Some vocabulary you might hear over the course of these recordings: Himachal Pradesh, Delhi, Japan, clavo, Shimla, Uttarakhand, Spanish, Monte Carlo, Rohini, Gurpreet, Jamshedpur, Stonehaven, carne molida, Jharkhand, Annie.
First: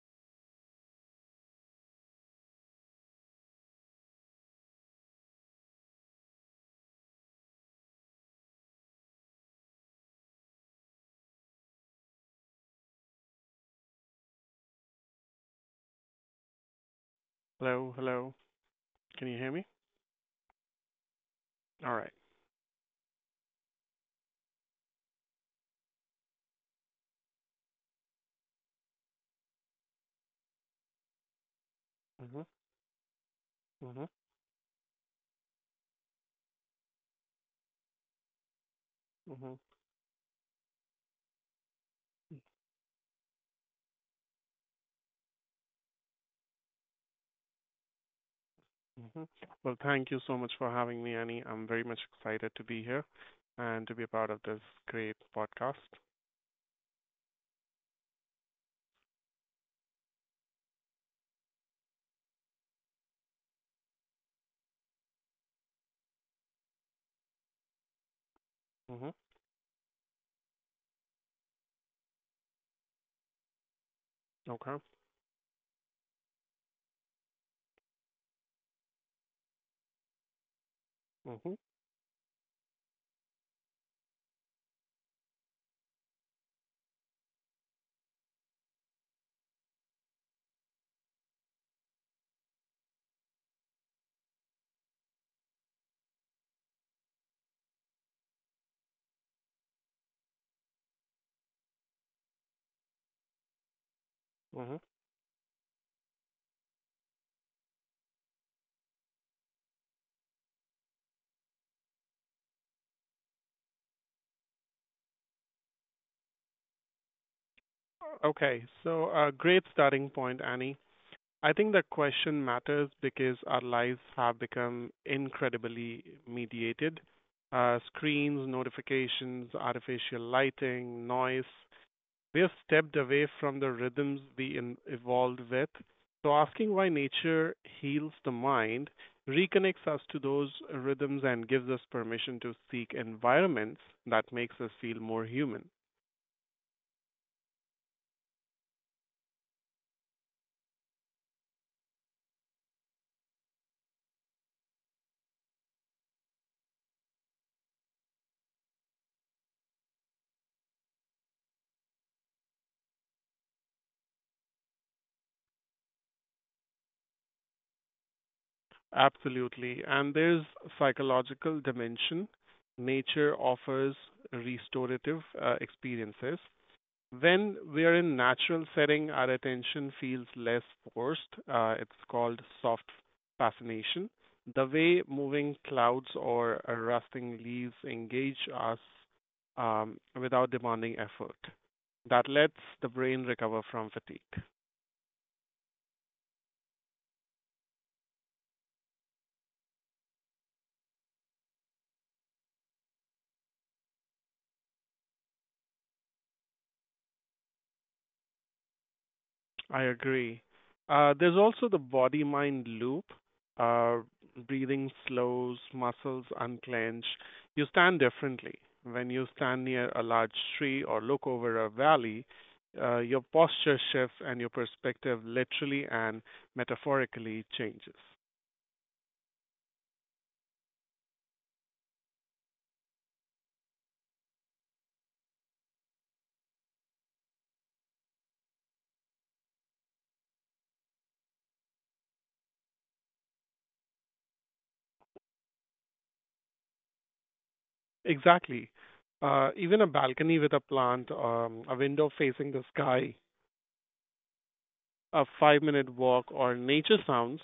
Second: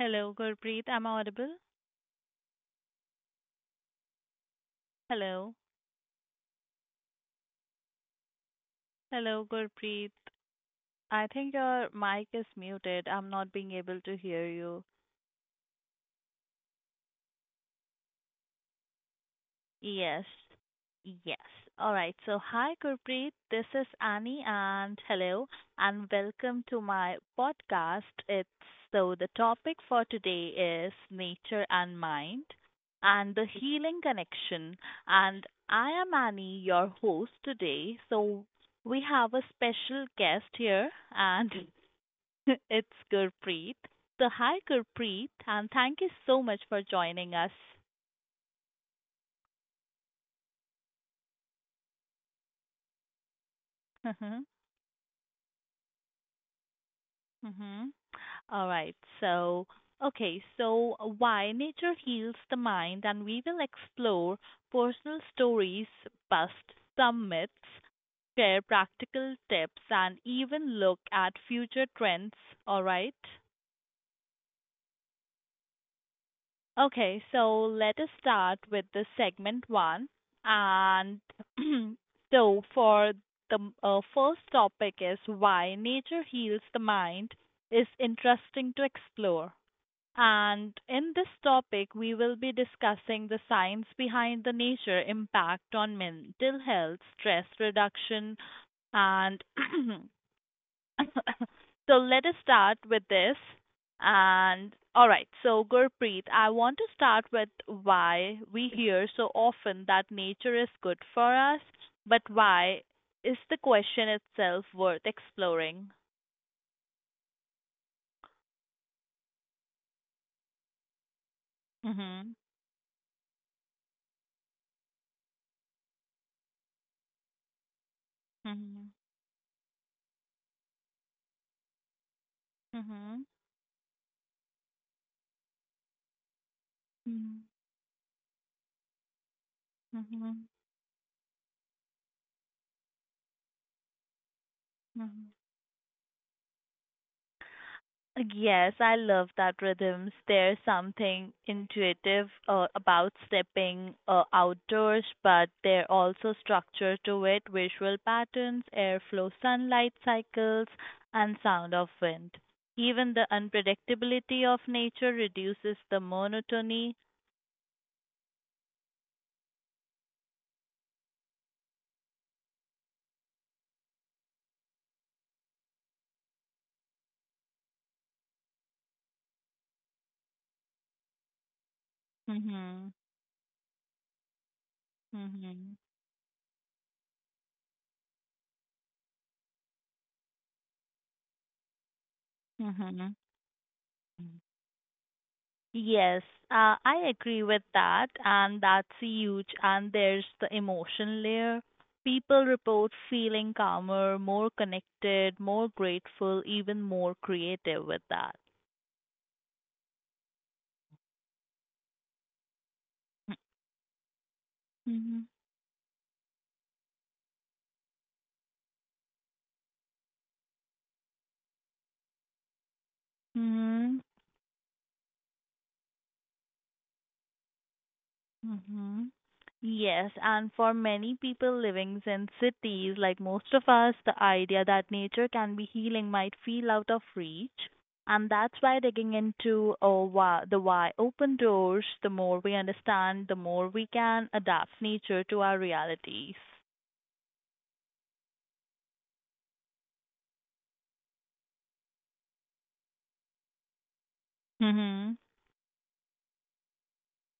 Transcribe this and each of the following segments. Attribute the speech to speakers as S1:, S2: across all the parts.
S1: Hello, Gurpreet. Am I audible? Hello. Hello, Gurpreet. I think your mic is muted. I'm not being able to hear you.
S2: Hello, hello. Can you hear me?
S1: Yes. Yes. All
S2: All right.
S1: right. So, hi, Gurpreet. This is Annie, and hello, and welcome to my podcast. It's so The topic for today is nature and
S2: Mhm,
S1: mind and the
S2: mhm,
S1: healing connection. And I am Annie, your host today. So, we
S2: mhm,
S1: have a special guest here, and it's Gurpreet. So, hi, Gurpreet, and thank you so much for joining us.
S2: mhm. Well, thank you so much for having me, Annie. I'm very much excited to be here and to be a part of this great podcast.
S1: Mm-hmm. All right. So, okay. So, why nature heals the mind, and we will explore personal stories, bust some myths, share
S2: Hmm.
S1: practical tips, and even look at future trends. All right.
S2: Okay.
S1: Okay. So, let us start with the segment one. And
S2: Hmm.
S1: so, for the first topic, is why nature heals the mind is interesting to explore. And in this topic, we will be discussing the science behind the nature impact on mental health, stress reduction, and so let us start with this. And
S2: Hmm.
S1: all right, so Gurpreet, I want to start with why we hear so often that nature is good for us, but why is the question itself worth exploring?
S2: Okay. So, a great starting point, Annie. I think the
S1: Mm-hmm.
S2: question matters because our lives have become incredibly mediated. Screens,
S1: Mm-hmm.
S2: notifications, artificial lighting, noise. We've stepped
S1: Mm-hmm.
S2: away from the rhythms we evolved with. So, asking why
S1: Mm-hmm.
S2: nature heals the mind reconnects us to those
S1: Mm-hmm.
S2: rhythms and gives us permission to seek environments that makes us feel more
S1: Mm-hmm.
S2: human.
S1: Yes, I love that rhythms. There's something intuitive about stepping outdoors, but there also structure to it, visual patterns, airflow, sunlight cycles, and sound of wind. Even the unpredictability of nature reduces the monotony.
S2: Absolutely. And there's psychological dimension. Nature offers restorative experiences. When we are in natural setting, our attention feels less forced. It's called soft
S1: Mhm.
S2: fascination. The way moving
S1: Mhm.
S2: clouds or rusting leaves engage us without demanding effort. That lets the brain recover from fatigue.
S1: Mhm. Yes, I agree with that, and that's huge. And there's the emotion layer. People report feeling calmer, more connected, more grateful, even more creative with that.
S2: I agree. There's also the body mind loop. Uh, breathing
S1: Mm-hmm.
S2: slows, muscles unclench. You stand differently. When you stand near a large tree or look over a valley, your posture
S1: Mm-hmm.
S2: shifts and your perspective literally and metaphorically changes.
S1: Mm-hmm. Yes, and for many people living in cities, like most of us, the idea that nature can be healing might feel out of reach. And that's why digging into oh, why, the why open doors, the more we understand, the more we can adapt nature to our realities.
S2: Exactly. Even a balcony with a plant, a window facing the sky,
S1: Mm-hmm.
S2: a 5-minute walk, or nature sounds.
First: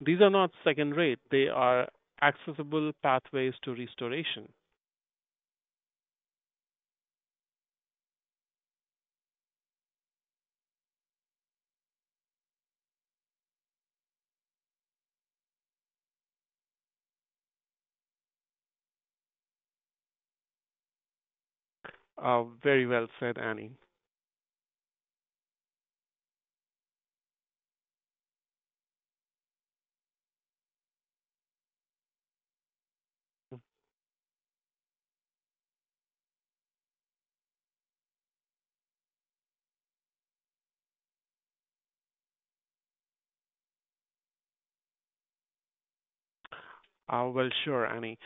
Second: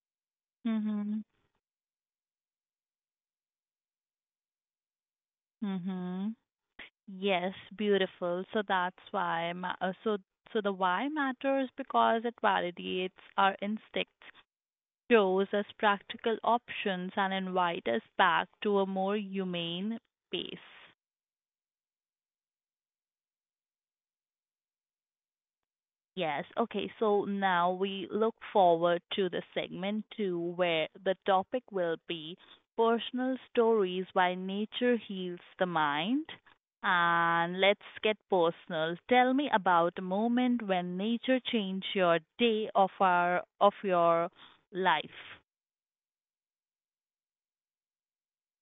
S2: These are not second rate,
S1: Mm-hmm.
S2: they are accessible pathways to restoration.
S1: Mm-hmm. Yes, beautiful. So that's why, ma- so so the why matters because it validates our instincts, shows us practical options, and invite us back to a more humane pace.
S2: Very well said, Annie.
S1: Yes, okay, so now we look forward to the segment two where the topic will be personal
S2: Uh,
S1: stories why nature heals the mind. And let's get personal. Tell me about a moment when nature changed your day of our of your life.
S2: well, sure, Annie.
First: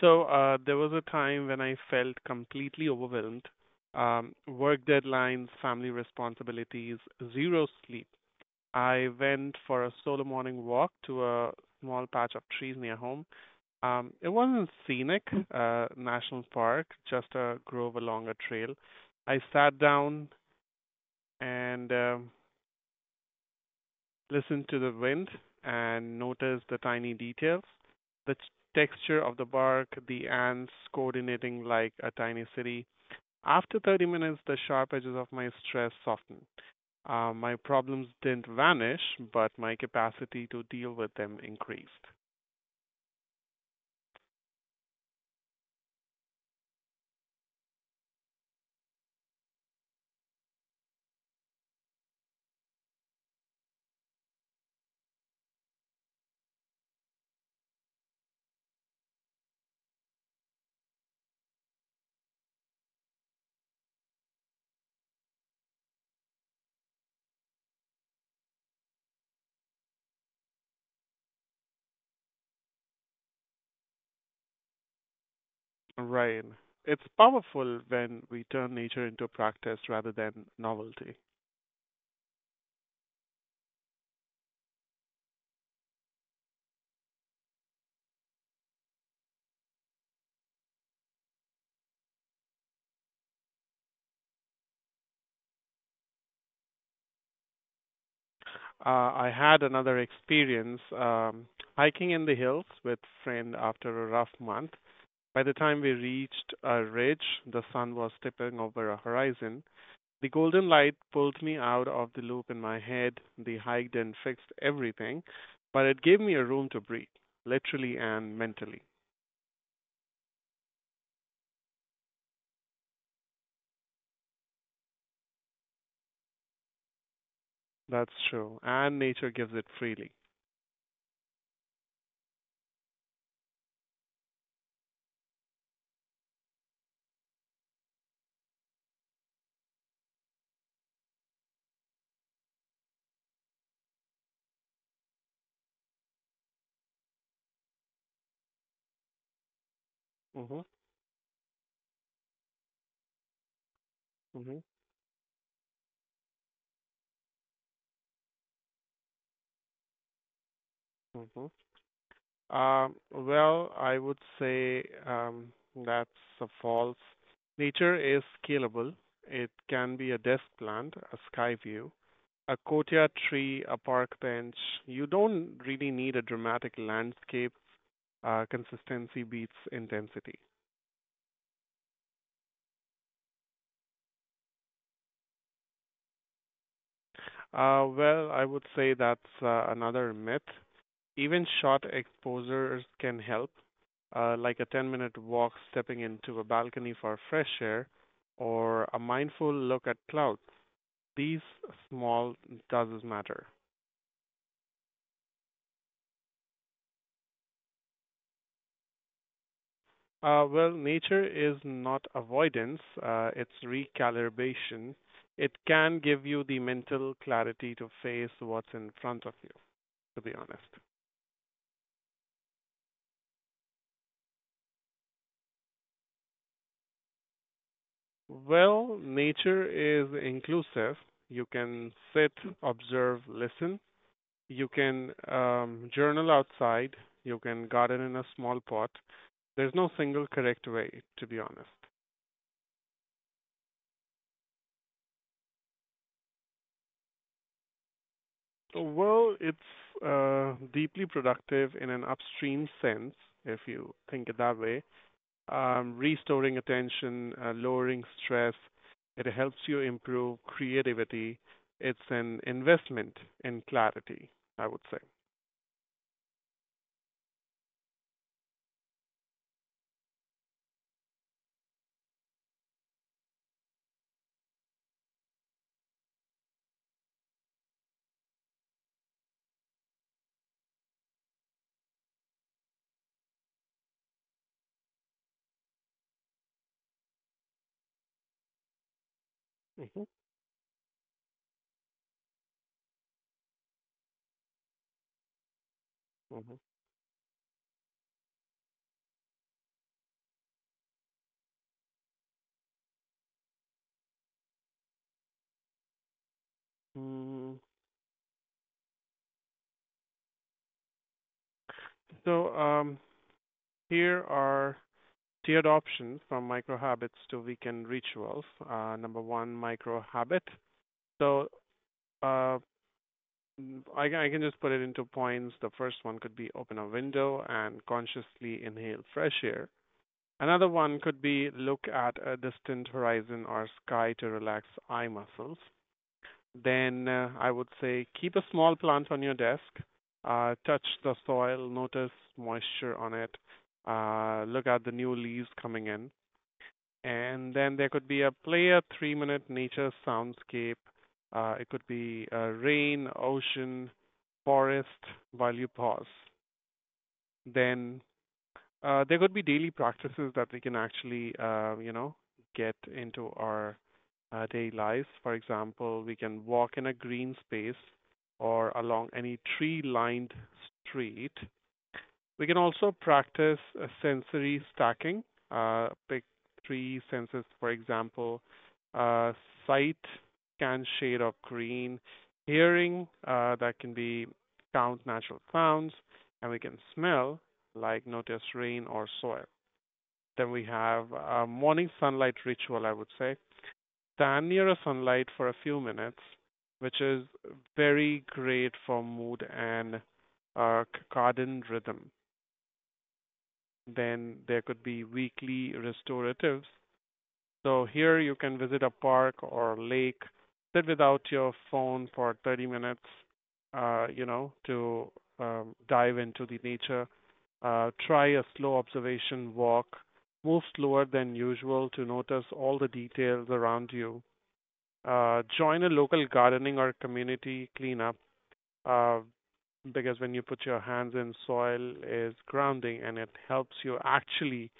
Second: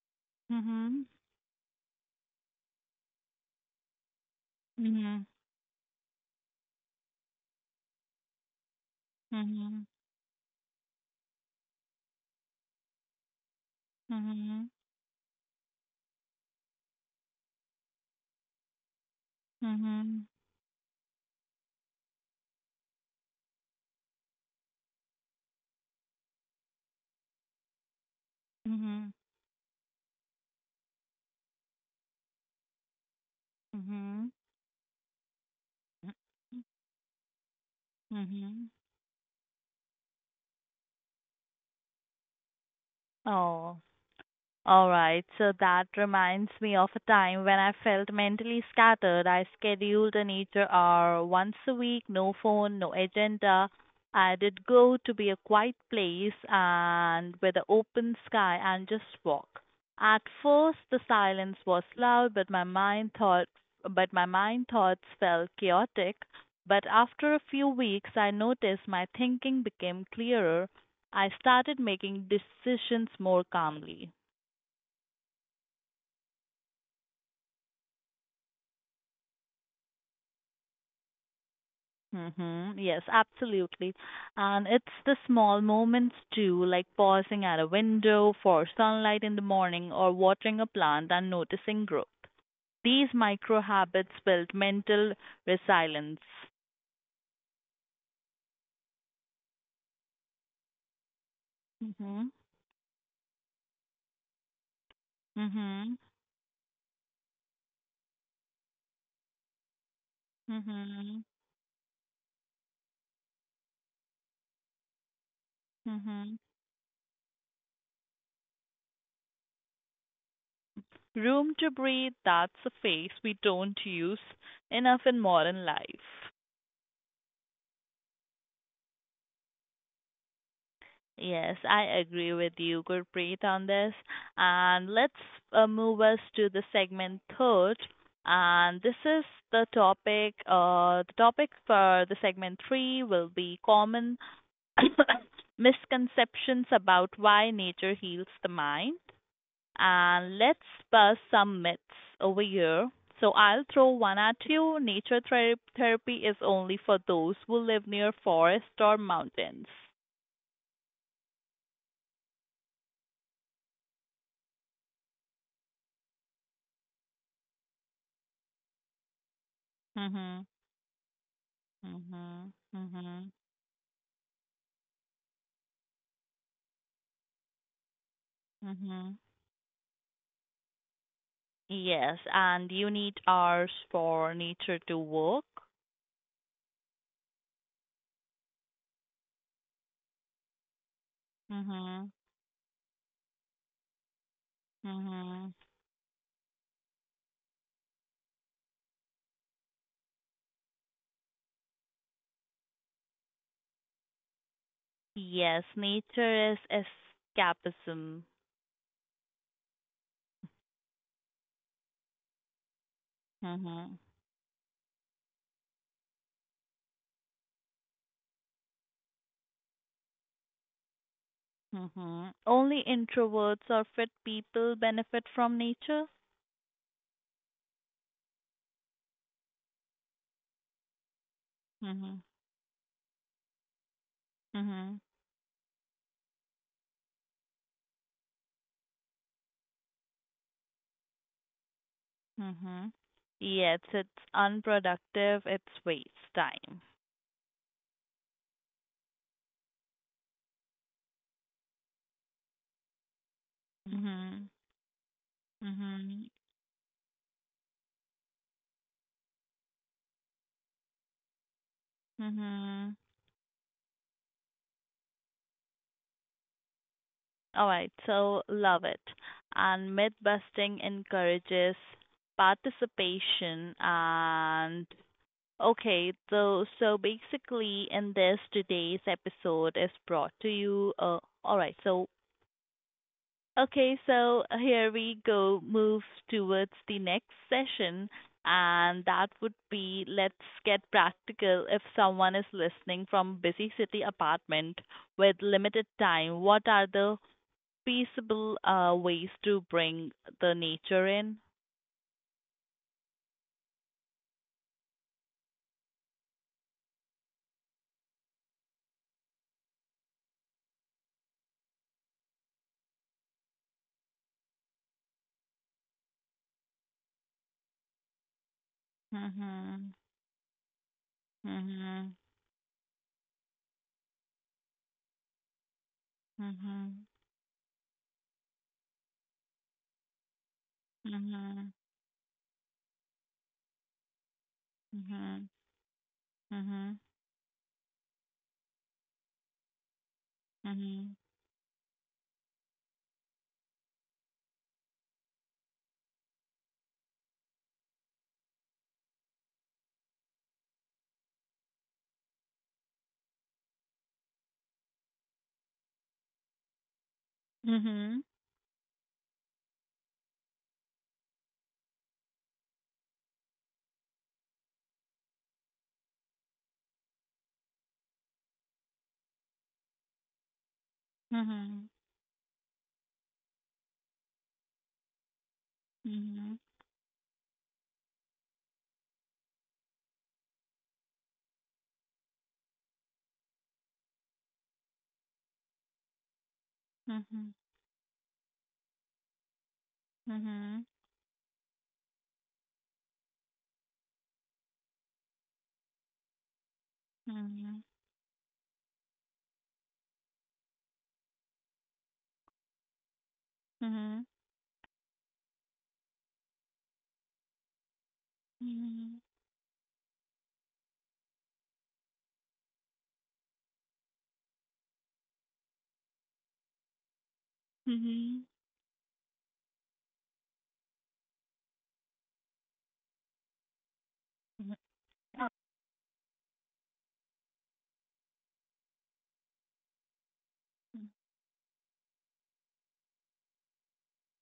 S2: So there was a
S1: Mhm.
S2: time when I felt completely overwhelmed. Work
S1: Mhm.
S2: deadlines, family responsibilities, zero sleep. I went for a
S1: Mhm.
S2: solo morning walk to a small patch of trees near home. It wasn't
S1: Mhm.
S2: scenic, national park, just a grove along a trail. I sat down,
S1: Mhm.
S2: and listen to the wind and notice the tiny details, the texture of the
S1: Mhm.
S2: bark, the ants coordinating like a tiny city. After 30
S1: Mhm.
S2: minutes, the sharp edges of my stress softened. My problems didn't vanish,
S1: Mhm.
S2: but my capacity to deal with them increased.
S1: Oh, all right, so that reminds me of a time when I felt mentally scattered. I scheduled a nature hour once a week, no phone, no agenda. I did go to be a quiet place and with an open sky and just walk. At first, the silence was loud, but my mind thoughts felt chaotic. But after a few weeks, I noticed my thinking became clearer. I started making decisions more calmly.
S2: Right. It's powerful when we turn nature into practice rather than novelty.
S1: Mm-hmm. Yes, absolutely. And it's the small moments too, like pausing at a window for sunlight in the morning or watering a plant and noticing growth. These micro habits build mental resilience.
S2: I had another experience hiking in the
S1: Mm-hmm.
S2: hills with friend after a rough month. By the time we
S1: Mm-hmm.
S2: reached a ridge, the sun was tipping over a horizon. The golden light pulled me
S1: Mm-hmm.
S2: out of the loop in my head. The hike didn't fix everything, but it gave me a room
S1: Mm-hmm.
S2: to breathe, literally and mentally.
S1: Room to breathe, that's a face we don't use enough in modern life.
S2: That's true. And nature gives it freely.
S1: Yes, I agree with you, Gurpreet, on this. And let's move us to the segment third. And this is the topic. The topic for the segment three will be common misconceptions about why nature heals the mind.
S2: Mm-hmm.
S1: And let's bust some myths over here. So I'll throw one
S2: Mm-hmm.
S1: at you. Therapy is only for those who live near forests or mountains.
S2: Mm-hmm. Well, I would say that's a false. Nature is scalable. It can be a desk
S1: Mm-hmm.
S2: plant, a sky view, a
S1: Mhm.
S2: courtyard tree,
S1: Mhm.
S2: a park bench. You don't really need a dramatic landscape. Consistency
S1: Mhm.
S2: beats intensity.
S1: Yes, and you need hours for nature to work.
S2: Well, I would say that's another myth. Even short
S1: Mhm.
S2: exposures can help, like a 10-minute walk,
S1: Mhm.
S2: stepping into a balcony for fresh air, or a mindful look at clouds. These small does matter.
S1: Yes, nature is escapism.
S2: Well, nature is not avoidance, it's
S1: Mhm.
S2: recalibration. It can give you the mental clarity to face what's in front of you, to be honest.
S1: Mhm. Only introverts or fit people benefit from nature.
S2: Well, nature is inclusive. You can sit,
S1: Mhm.
S2: observe, listen. You can
S1: Mhm.
S2: journal outside. You can garden in a small pot. There's no single correct way, to be honest.
S1: Mhm. Yes, it's unproductive. It's waste time.
S2: So, well, it's deeply productive in an upstream sense, if you think it that way.
S1: Mhm.
S2: Restoring
S1: Mhm.
S2: attention, lowering stress. It helps you improve creativity. It's an investment
S1: Mhm.
S2: in clarity, I would say.
S1: All right, so love it. And myth busting encourages participation and okay, so so basically in this today's episode is brought to you all right, so okay, so here we go, move towards the next session, and that would
S2: Hmm.
S1: be let's get practical. If someone is listening from busy city apartment with limited
S2: Hmm.
S1: time, what are the peaceable ways to bring the nature in.
S2: Mm. So here are tiered options from micro habits to weekend rituals. Number one, micro
S1: Mhm.
S2: habit. So
S1: Mhm.
S2: uh, I can just put it into points. The first one could be open a
S1: Mhm.
S2: window and consciously inhale fresh air. Another one could be look
S1: Mhm.
S2: at a distant horizon or sky to relax eye muscles.
S1: Mhm.
S2: Then I would say keep a small plant on your desk, touch the
S1: Mhm.
S2: soil, notice moisture on it, look at the new leaves coming in. And then there could be a player 3-minute nature soundscape. It could be rain, ocean, forest while you pause. Then
S1: Mhm.
S2: there could be daily practices that we can actually, get into our daily lives. For example, we can walk in a green space or along any tree lined street
S1: Mhm.
S2: we can also practice sensory stacking. Pick three senses, for example, uh, sight, can shade of green, hearing, that can be count natural sounds, and we can smell,
S1: Mhm.
S2: like notice rain or soil. Then we have
S1: Mhm.
S2: a morning sunlight ritual, I would say. Stand near a sunlight for a few minutes, which is
S1: Mhm.
S2: very great for mood and garden rhythm.
S1: Mhm.
S2: Then there
S1: Mhm.
S2: could be weekly restoratives. So here you can visit a park
S1: Mhm.
S2: or lake, sit without your phone for 30 minutes, to dive into the nature. Try a slow
S1: Mhm.
S2: observation walk. Move slower than usual to notice all the details around you. Join a local gardening or community cleanup uh, because when you put your hands in, soil is grounding and it helps you actually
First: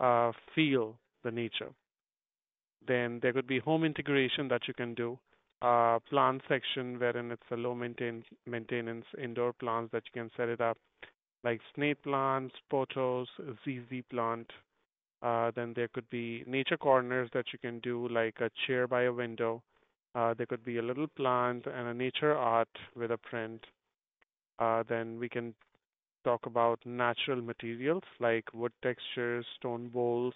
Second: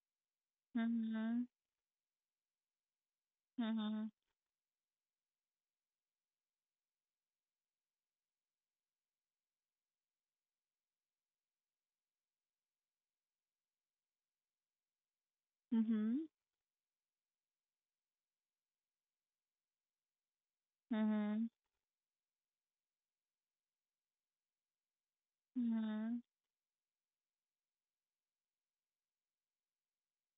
S2: feel the
S1: Mhm.
S2: nature. Then there could be
S1: Mhm.
S2: home
S1: Mhm.
S2: integration that you can do, plant section wherein it's a low maintenance indoor plants that you can set it up, like snake plants, pothos, ZZ plant. Then there could
S1: Mhm.
S2: be nature corners that you can do, like a chair by a window. There could be a little
S1: Mhm.
S2: plant and a nature art with a print. Then we can
S1: Mhm.
S2: talk about natural materials like wood textures, stone bowls,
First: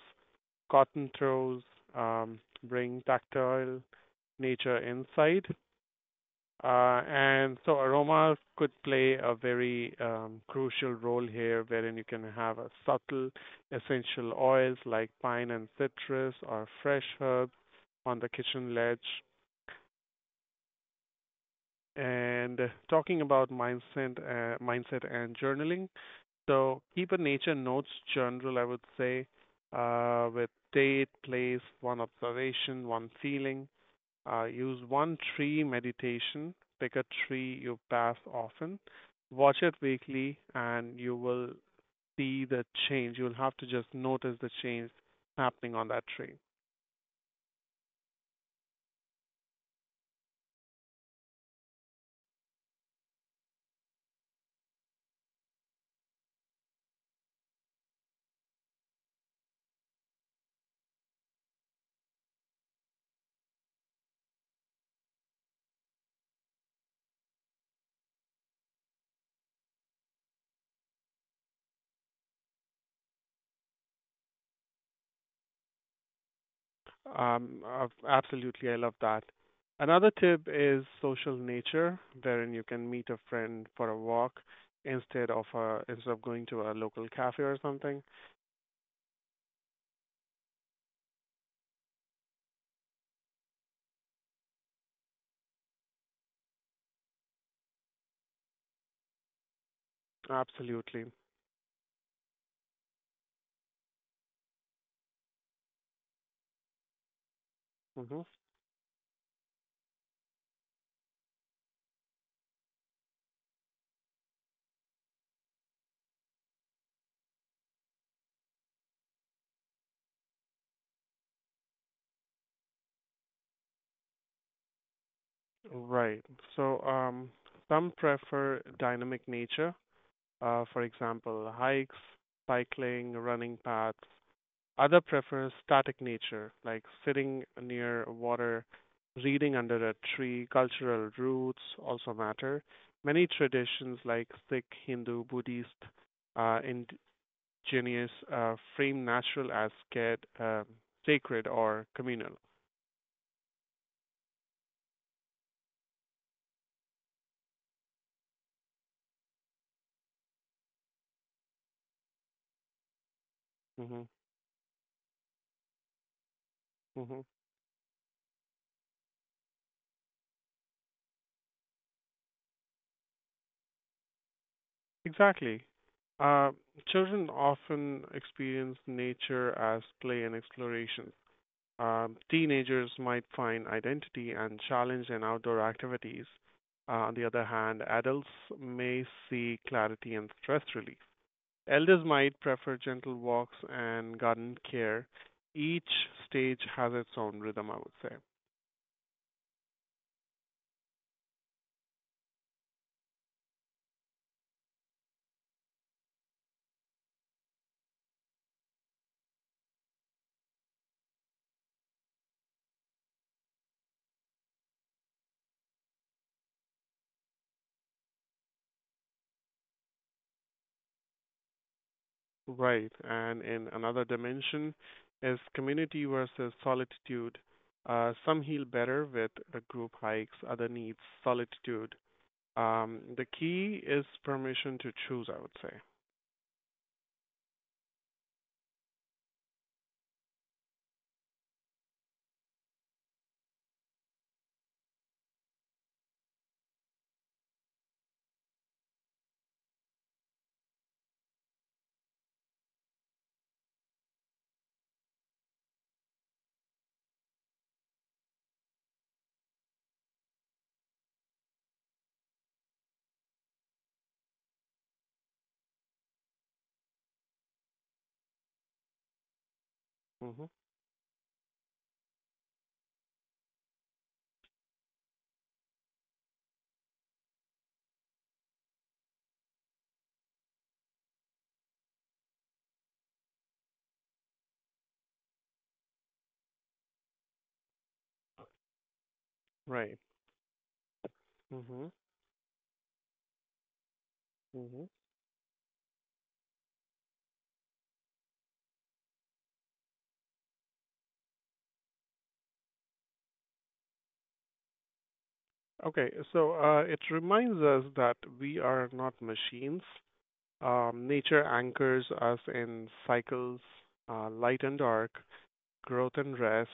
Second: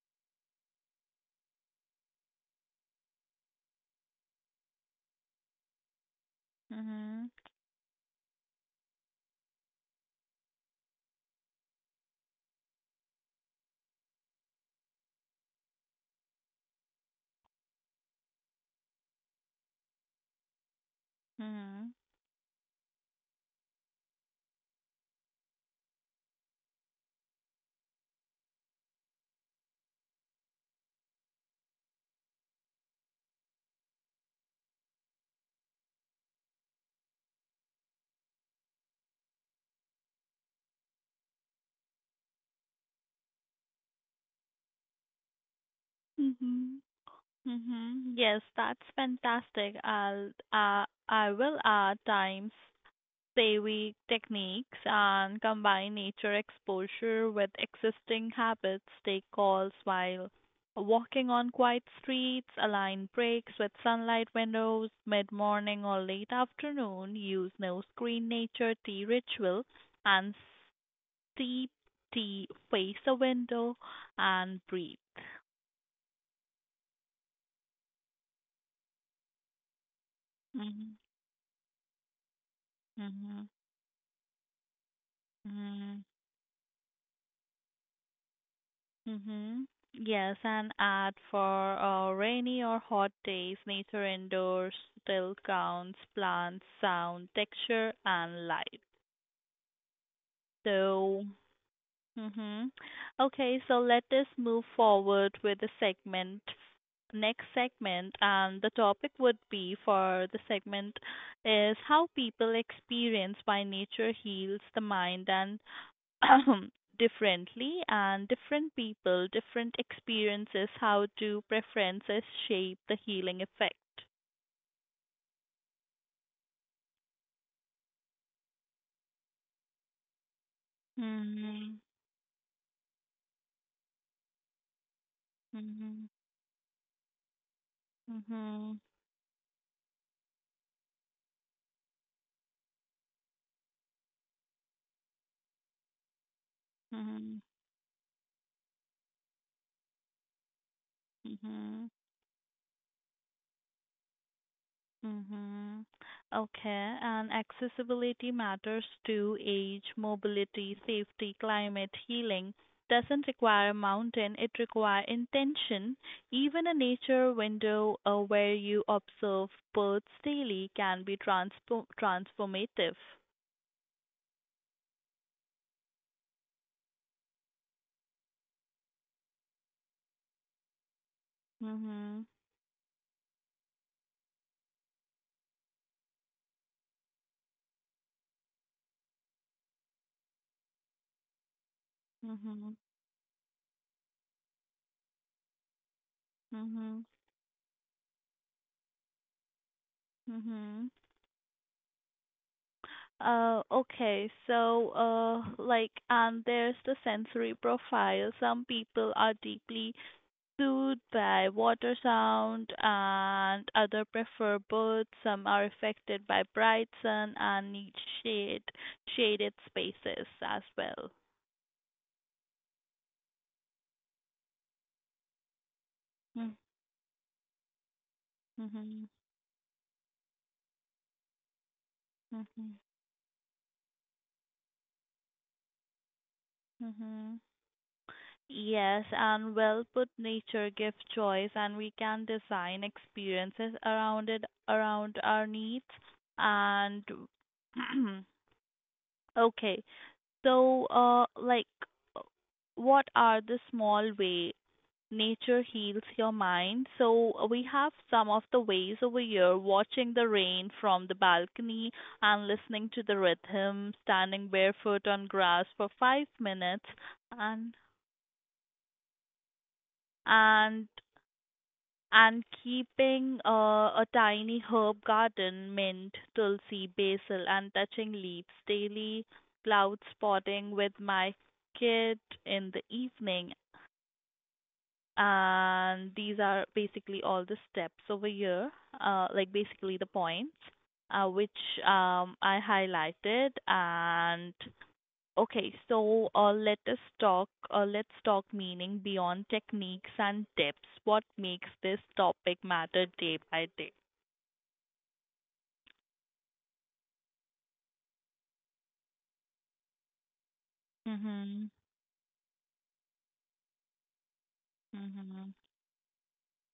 S2: cotton throws, bring tactile nature inside. Uh,
S1: Mhm.
S2: and so aroma could play a very crucial role here, wherein you can have a subtle essential oils like pine and citrus or fresh herbs on the kitchen ledge.
S1: Mhm.
S2: And talking about mindset and journaling. So keep a nature notes journal, I would say, with date, place, one observation, one feeling. Use one tree meditation. Pick a tree you pass often. Watch it weekly, and you will see the change. You'll have to just notice the change happening on that tree.
S1: Mhm. Mm-hmm. Yes, that's fantastic. I will add time saving techniques and combine nature exposure with existing habits. Take calls while walking on quiet streets, align breaks with sunlight windows, mid morning or late afternoon, use no screen nature tea ritual and steep tea face a window and breathe.
S2: Absolutely, I love that. Another tip is
S1: Mm-hmm.
S2: social nature, wherein you can meet a
S1: Mm-hmm.
S2: friend for a walk instead of a,
S1: Mm-hmm.
S2: instead of going to a local cafe or something.
S1: Mm-hmm. Yes, and add for rainy or hot days, nature indoors still counts, plants, sound, texture, and light.
S2: Absolutely.
S1: So, mm-hmm. Okay, so let us move forward with the segment, next
S2: Hmm.
S1: segment, and the topic would be for the segment is how people experience why nature heals the mind and differently and different people, different experiences, how do preferences shape the healing effect?
S2: Right. So some prefer dynamic nature, for example,
S1: Mm-hmm.
S2: hikes, cycling, running paths. Other prefers static
S1: Mm-hmm.
S2: nature, like sitting near water,
S1: Mm-hmm.
S2: reading under a tree. Cultural roots also matter. Many traditions, like Sikh, Hindu, Buddhist, uh,
S1: Mm-hmm.
S2: indigenous, frame natural as sacred, or
S1: Mm-hmm.
S2: communal.
S1: Mm-hmm. Okay. And accessibility matters to age, mobility, safety, climate, healing. Doesn't require a
S2: Hmm.
S1: mountain, it requires intention. Even a
S2: Hmm.
S1: nature window where you observe birds daily can be transpo transformative.
S2: Exactly. Uh, children often experience nature as play and exploration. Um,
S1: Mm-hmm.
S2: teenagers might find identity and challenge in outdoor activities. On the other hand, adults may see clarity and stress relief. Elders might
S1: Mm-hmm.
S2: prefer gentle walks and garden care. Each stage has
S1: Mm-hmm.
S2: its own rhythm, I would say.
S1: Mm-hmm. And there's the sensory profile. Some people are deeply soothed by water sound and other prefer birds. Some are affected by bright sun and need shade, shaded spaces as well.
S2: Right. And in another dimension is community versus solitude. Some heal
S1: Mm-hmm.
S2: better with group hikes, other needs solitude.
S1: Mm-hmm.
S2: The key is permission to choose, I would say.
S1: Mm-hmm. Yes, and well put, nature gives choice and we can design experiences around it around our needs and okay. So, uh, like, what are the small way nature heals your mind? So, we have some of the ways over here: watching the rain from the balcony and listening to the rhythm, standing barefoot on grass for 5 minutes, and
S2: Mm-hmm.
S1: and And keeping a tiny herb garden, mint, tulsi, basil, and touching leaves daily, cloud spotting with my kid in the evening. And these are basically all the steps over here, like
S2: Right.
S1: basically the points uh, which
S2: Mm-hmm.
S1: um, I highlighted. And
S2: Mm-hmm.
S1: okay, so let us talk. Let's talk meaning beyond techniques and tips. What makes this topic matter day by day?
S2: Okay, so it reminds us that we are not machines. Nature
S1: Mhm.
S2: anchors us in cycles, light and dark,
S1: Mhm.
S2: growth and rest.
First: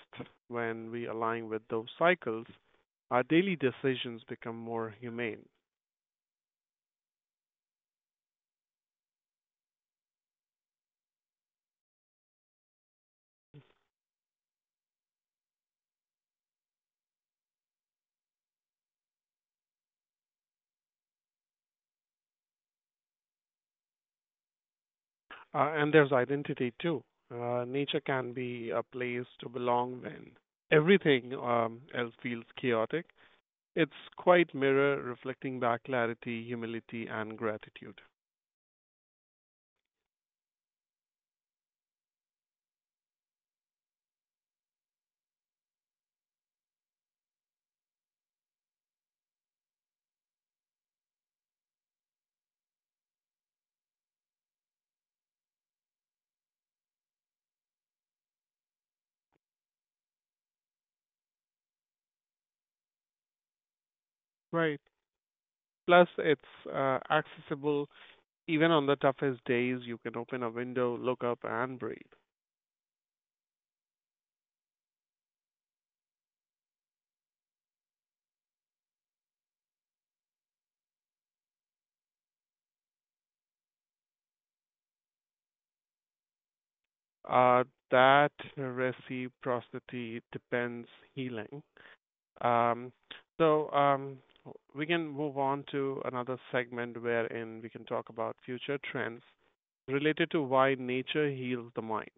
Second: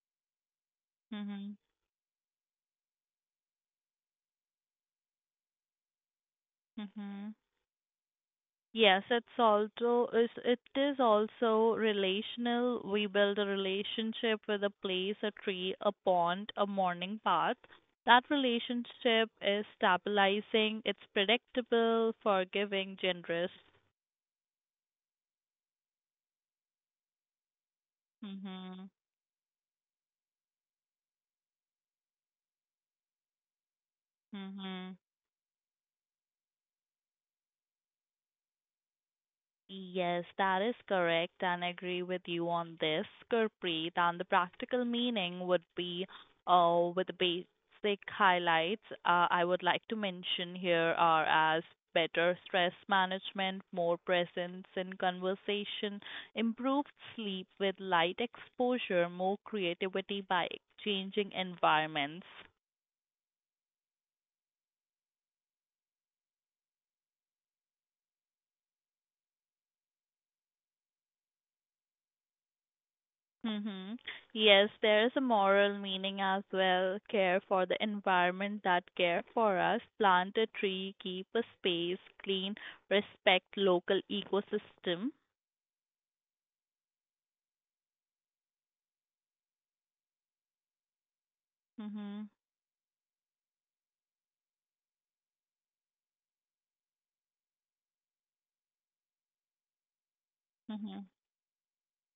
S2: When we align
S1: Mhm.
S2: with those cycles, our daily decisions become more humane.
S1: Mhm. Yes, it is also relational. We build a relationship with a place, a tree, a pond, a morning path. That relationship is stabilizing. It's predictable, forgiving, generous.
S2: And there's identity too. Nature can be a
S1: Mhm.
S2: place to belong when everything else feels chaotic. It's quite mirror
S1: Mhm.
S2: reflecting back clarity, humility, and gratitude.
S1: Yes, that is correct, and I agree with you on this, Gurpreet. And the practical meaning would be, with the basic highlights, I would like to mention here are as better stress management, more presence in conversation, improved sleep with light exposure, more creativity by changing environments.
S2: Right. Plus, it's accessible even on the toughest days. You can open a window, look up, and breathe.
S1: Mm-hmm. Yes, there is a moral meaning as well. Care for the environment that care for us. Plant a tree, keep a space clean, respect local ecosystem.
S2: Uh, that reciprocity depends healing.
S1: Mm-hmm.
S2: Um, so we can move on to another segment wherein we can talk about future trends related to why
S1: Mm-hmm.
S2: nature heals the mind.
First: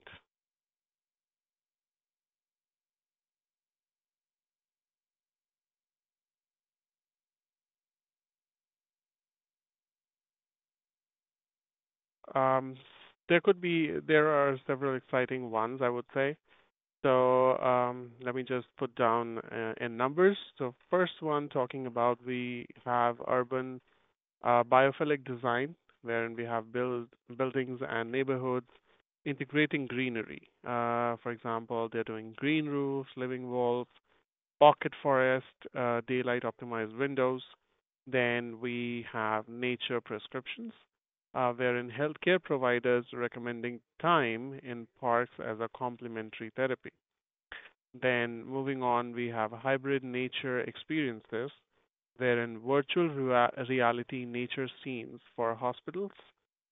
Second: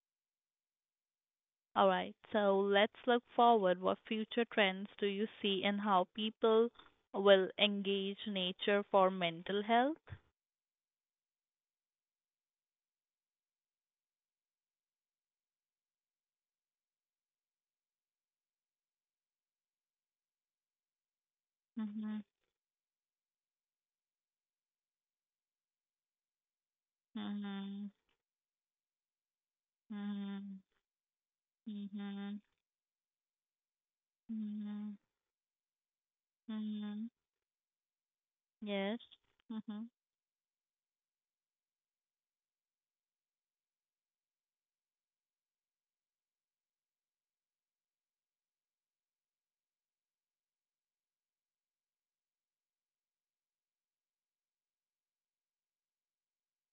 S1: All right. So let's look forward. What future trends do you see and how people will engage nature for mental health?
S2: Um, there could be there are several exciting ones, I would say. So let me just put down in numbers. So first one talking
S1: Mm-hmm.
S2: about we have urban biophilic design, wherein we have build buildings
S1: Mm-hmm.
S2: and neighborhoods integrating
S1: Mm-hmm.
S2: greenery. For example, they're doing
S1: Mm-hmm.
S2: green roofs, living walls,
S1: Mm-hmm.
S2: Pocket Forest, daylight optimized
S1: Mm-hmm.
S2: windows. Then
S1: Yes.
S2: we have
S1: Mm-hmm.
S2: nature prescriptions, wherein healthcare providers recommending time in parks as a complementary therapy. Then moving on, we have hybrid nature experiences, wherein virtual reality nature scenes for hospitals,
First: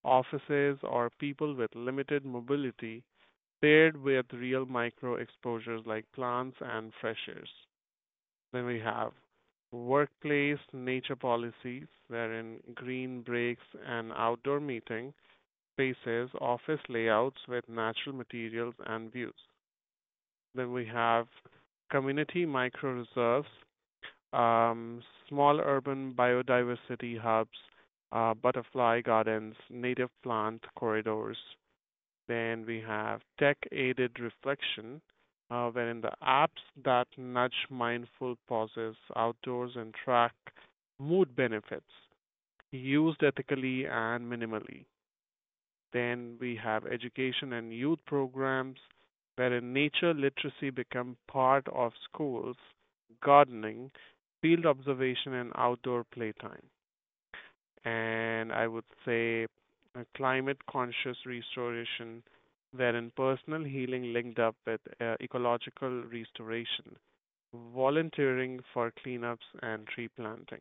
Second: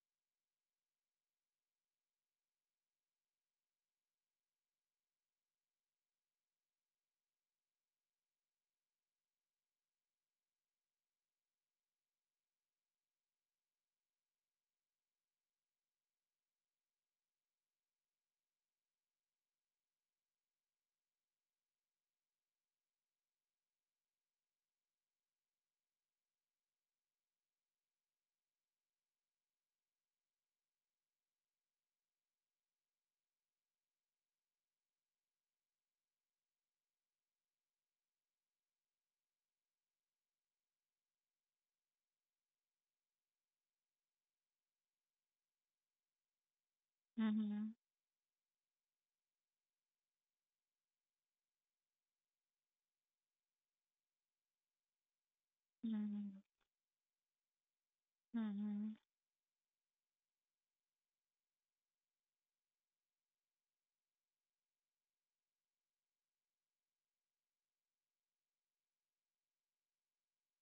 S2: offices, or people with limited mobility paired with real micro exposures like plants and fresh airs. Then we have workplace nature policies, wherein green breaks and outdoor meeting spaces, office layouts with natural materials and views. Then we have community micro reserves, um, small urban biodiversity hubs, butterfly gardens, native plant corridors, then we have tech-aided reflection, wherein the apps that nudge mindful pauses outdoors and track mood benefits used ethically and minimally. Then we have education
S1: Mhm.
S2: and youth programs wherein nature literacy become part of schools, gardening, field observation and outdoor
S1: Mhm.
S2: playtime, and I would
S1: Mhm.
S2: say a climate conscious restoration, wherein personal healing linked up with ecological restoration, volunteering for cleanups and tree planting.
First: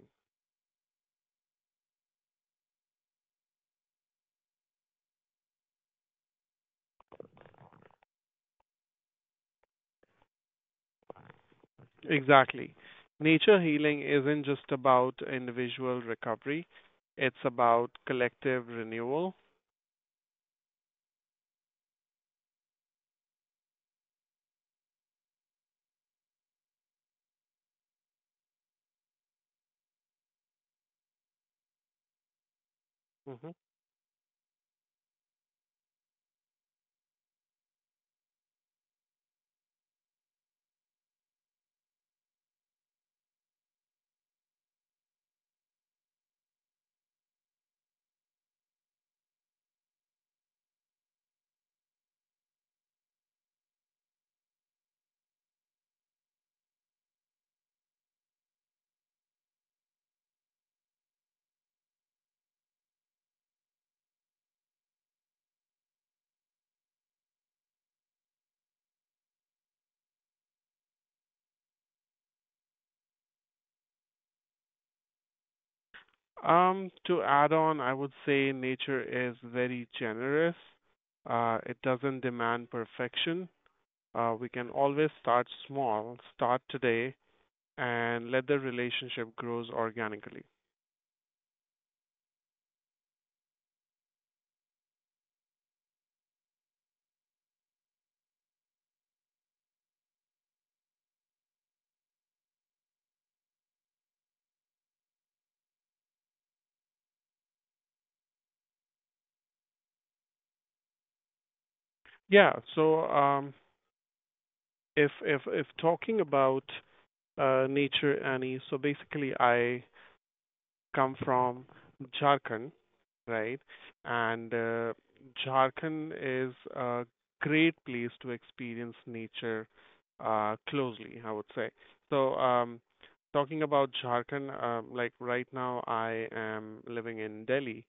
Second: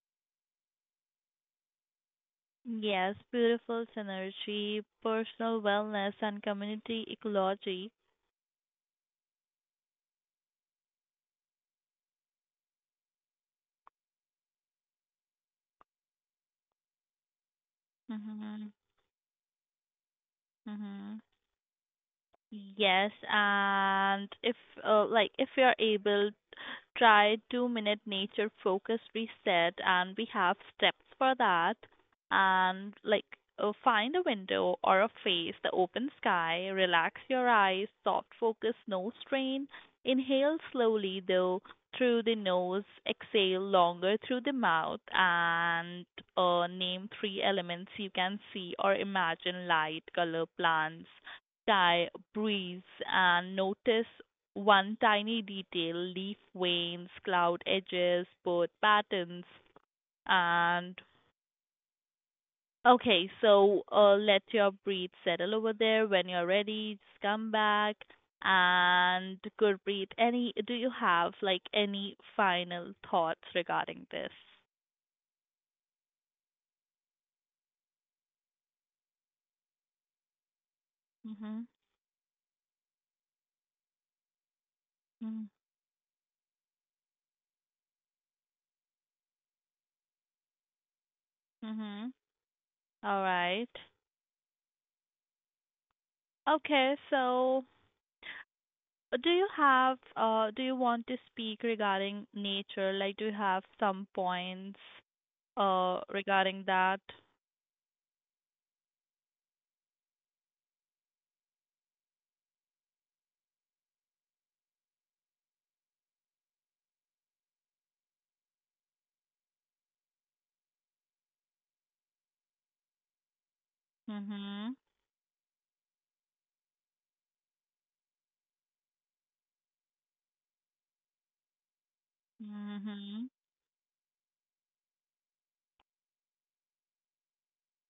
S1: Yes, beautiful synergy, personal wellness, and community ecology.
S2: Exactly. Nature healing isn't just about individual recovery, it's about collective
S1: Mhm.
S2: renewal.
S1: Mhm. Yes, and if if you are able, try 2 minute nature focus reset, and we have steps for that. And like
S2: Hmm.
S1: find a window or a face, the open sky, relax your eyes, soft focus, no strain. Inhale slowly though through the nose, exhale longer through the mouth, and name three elements you can see or imagine: light, color, plants, sky, breeze, and notice one tiny detail, leaf veins, cloud edges, bird patterns, and okay, so let your breath settle over there. When you're ready, just come back and good breath. Any, do you have like any final thoughts regarding this?
S2: To add on, I would say nature is very generous.
S1: Mhm.
S2: It doesn't demand perfection. We can always
S1: Mhm.
S2: start small, start today, and let the relationship grows organically.
S1: Mhm. All right. Okay, so do you have do you want to speak regarding nature? Like, do you have some points regarding that?
S2: Yeah. If talking about nature, Annie. So basically, I come from Jharkhand, right? And
S1: Mm-hmm.
S2: Jharkhand is a great place to experience nature closely, I would say. So, um,
S1: Mm-hmm.
S2: Talking about Jharkhand, like right now I am living in Delhi,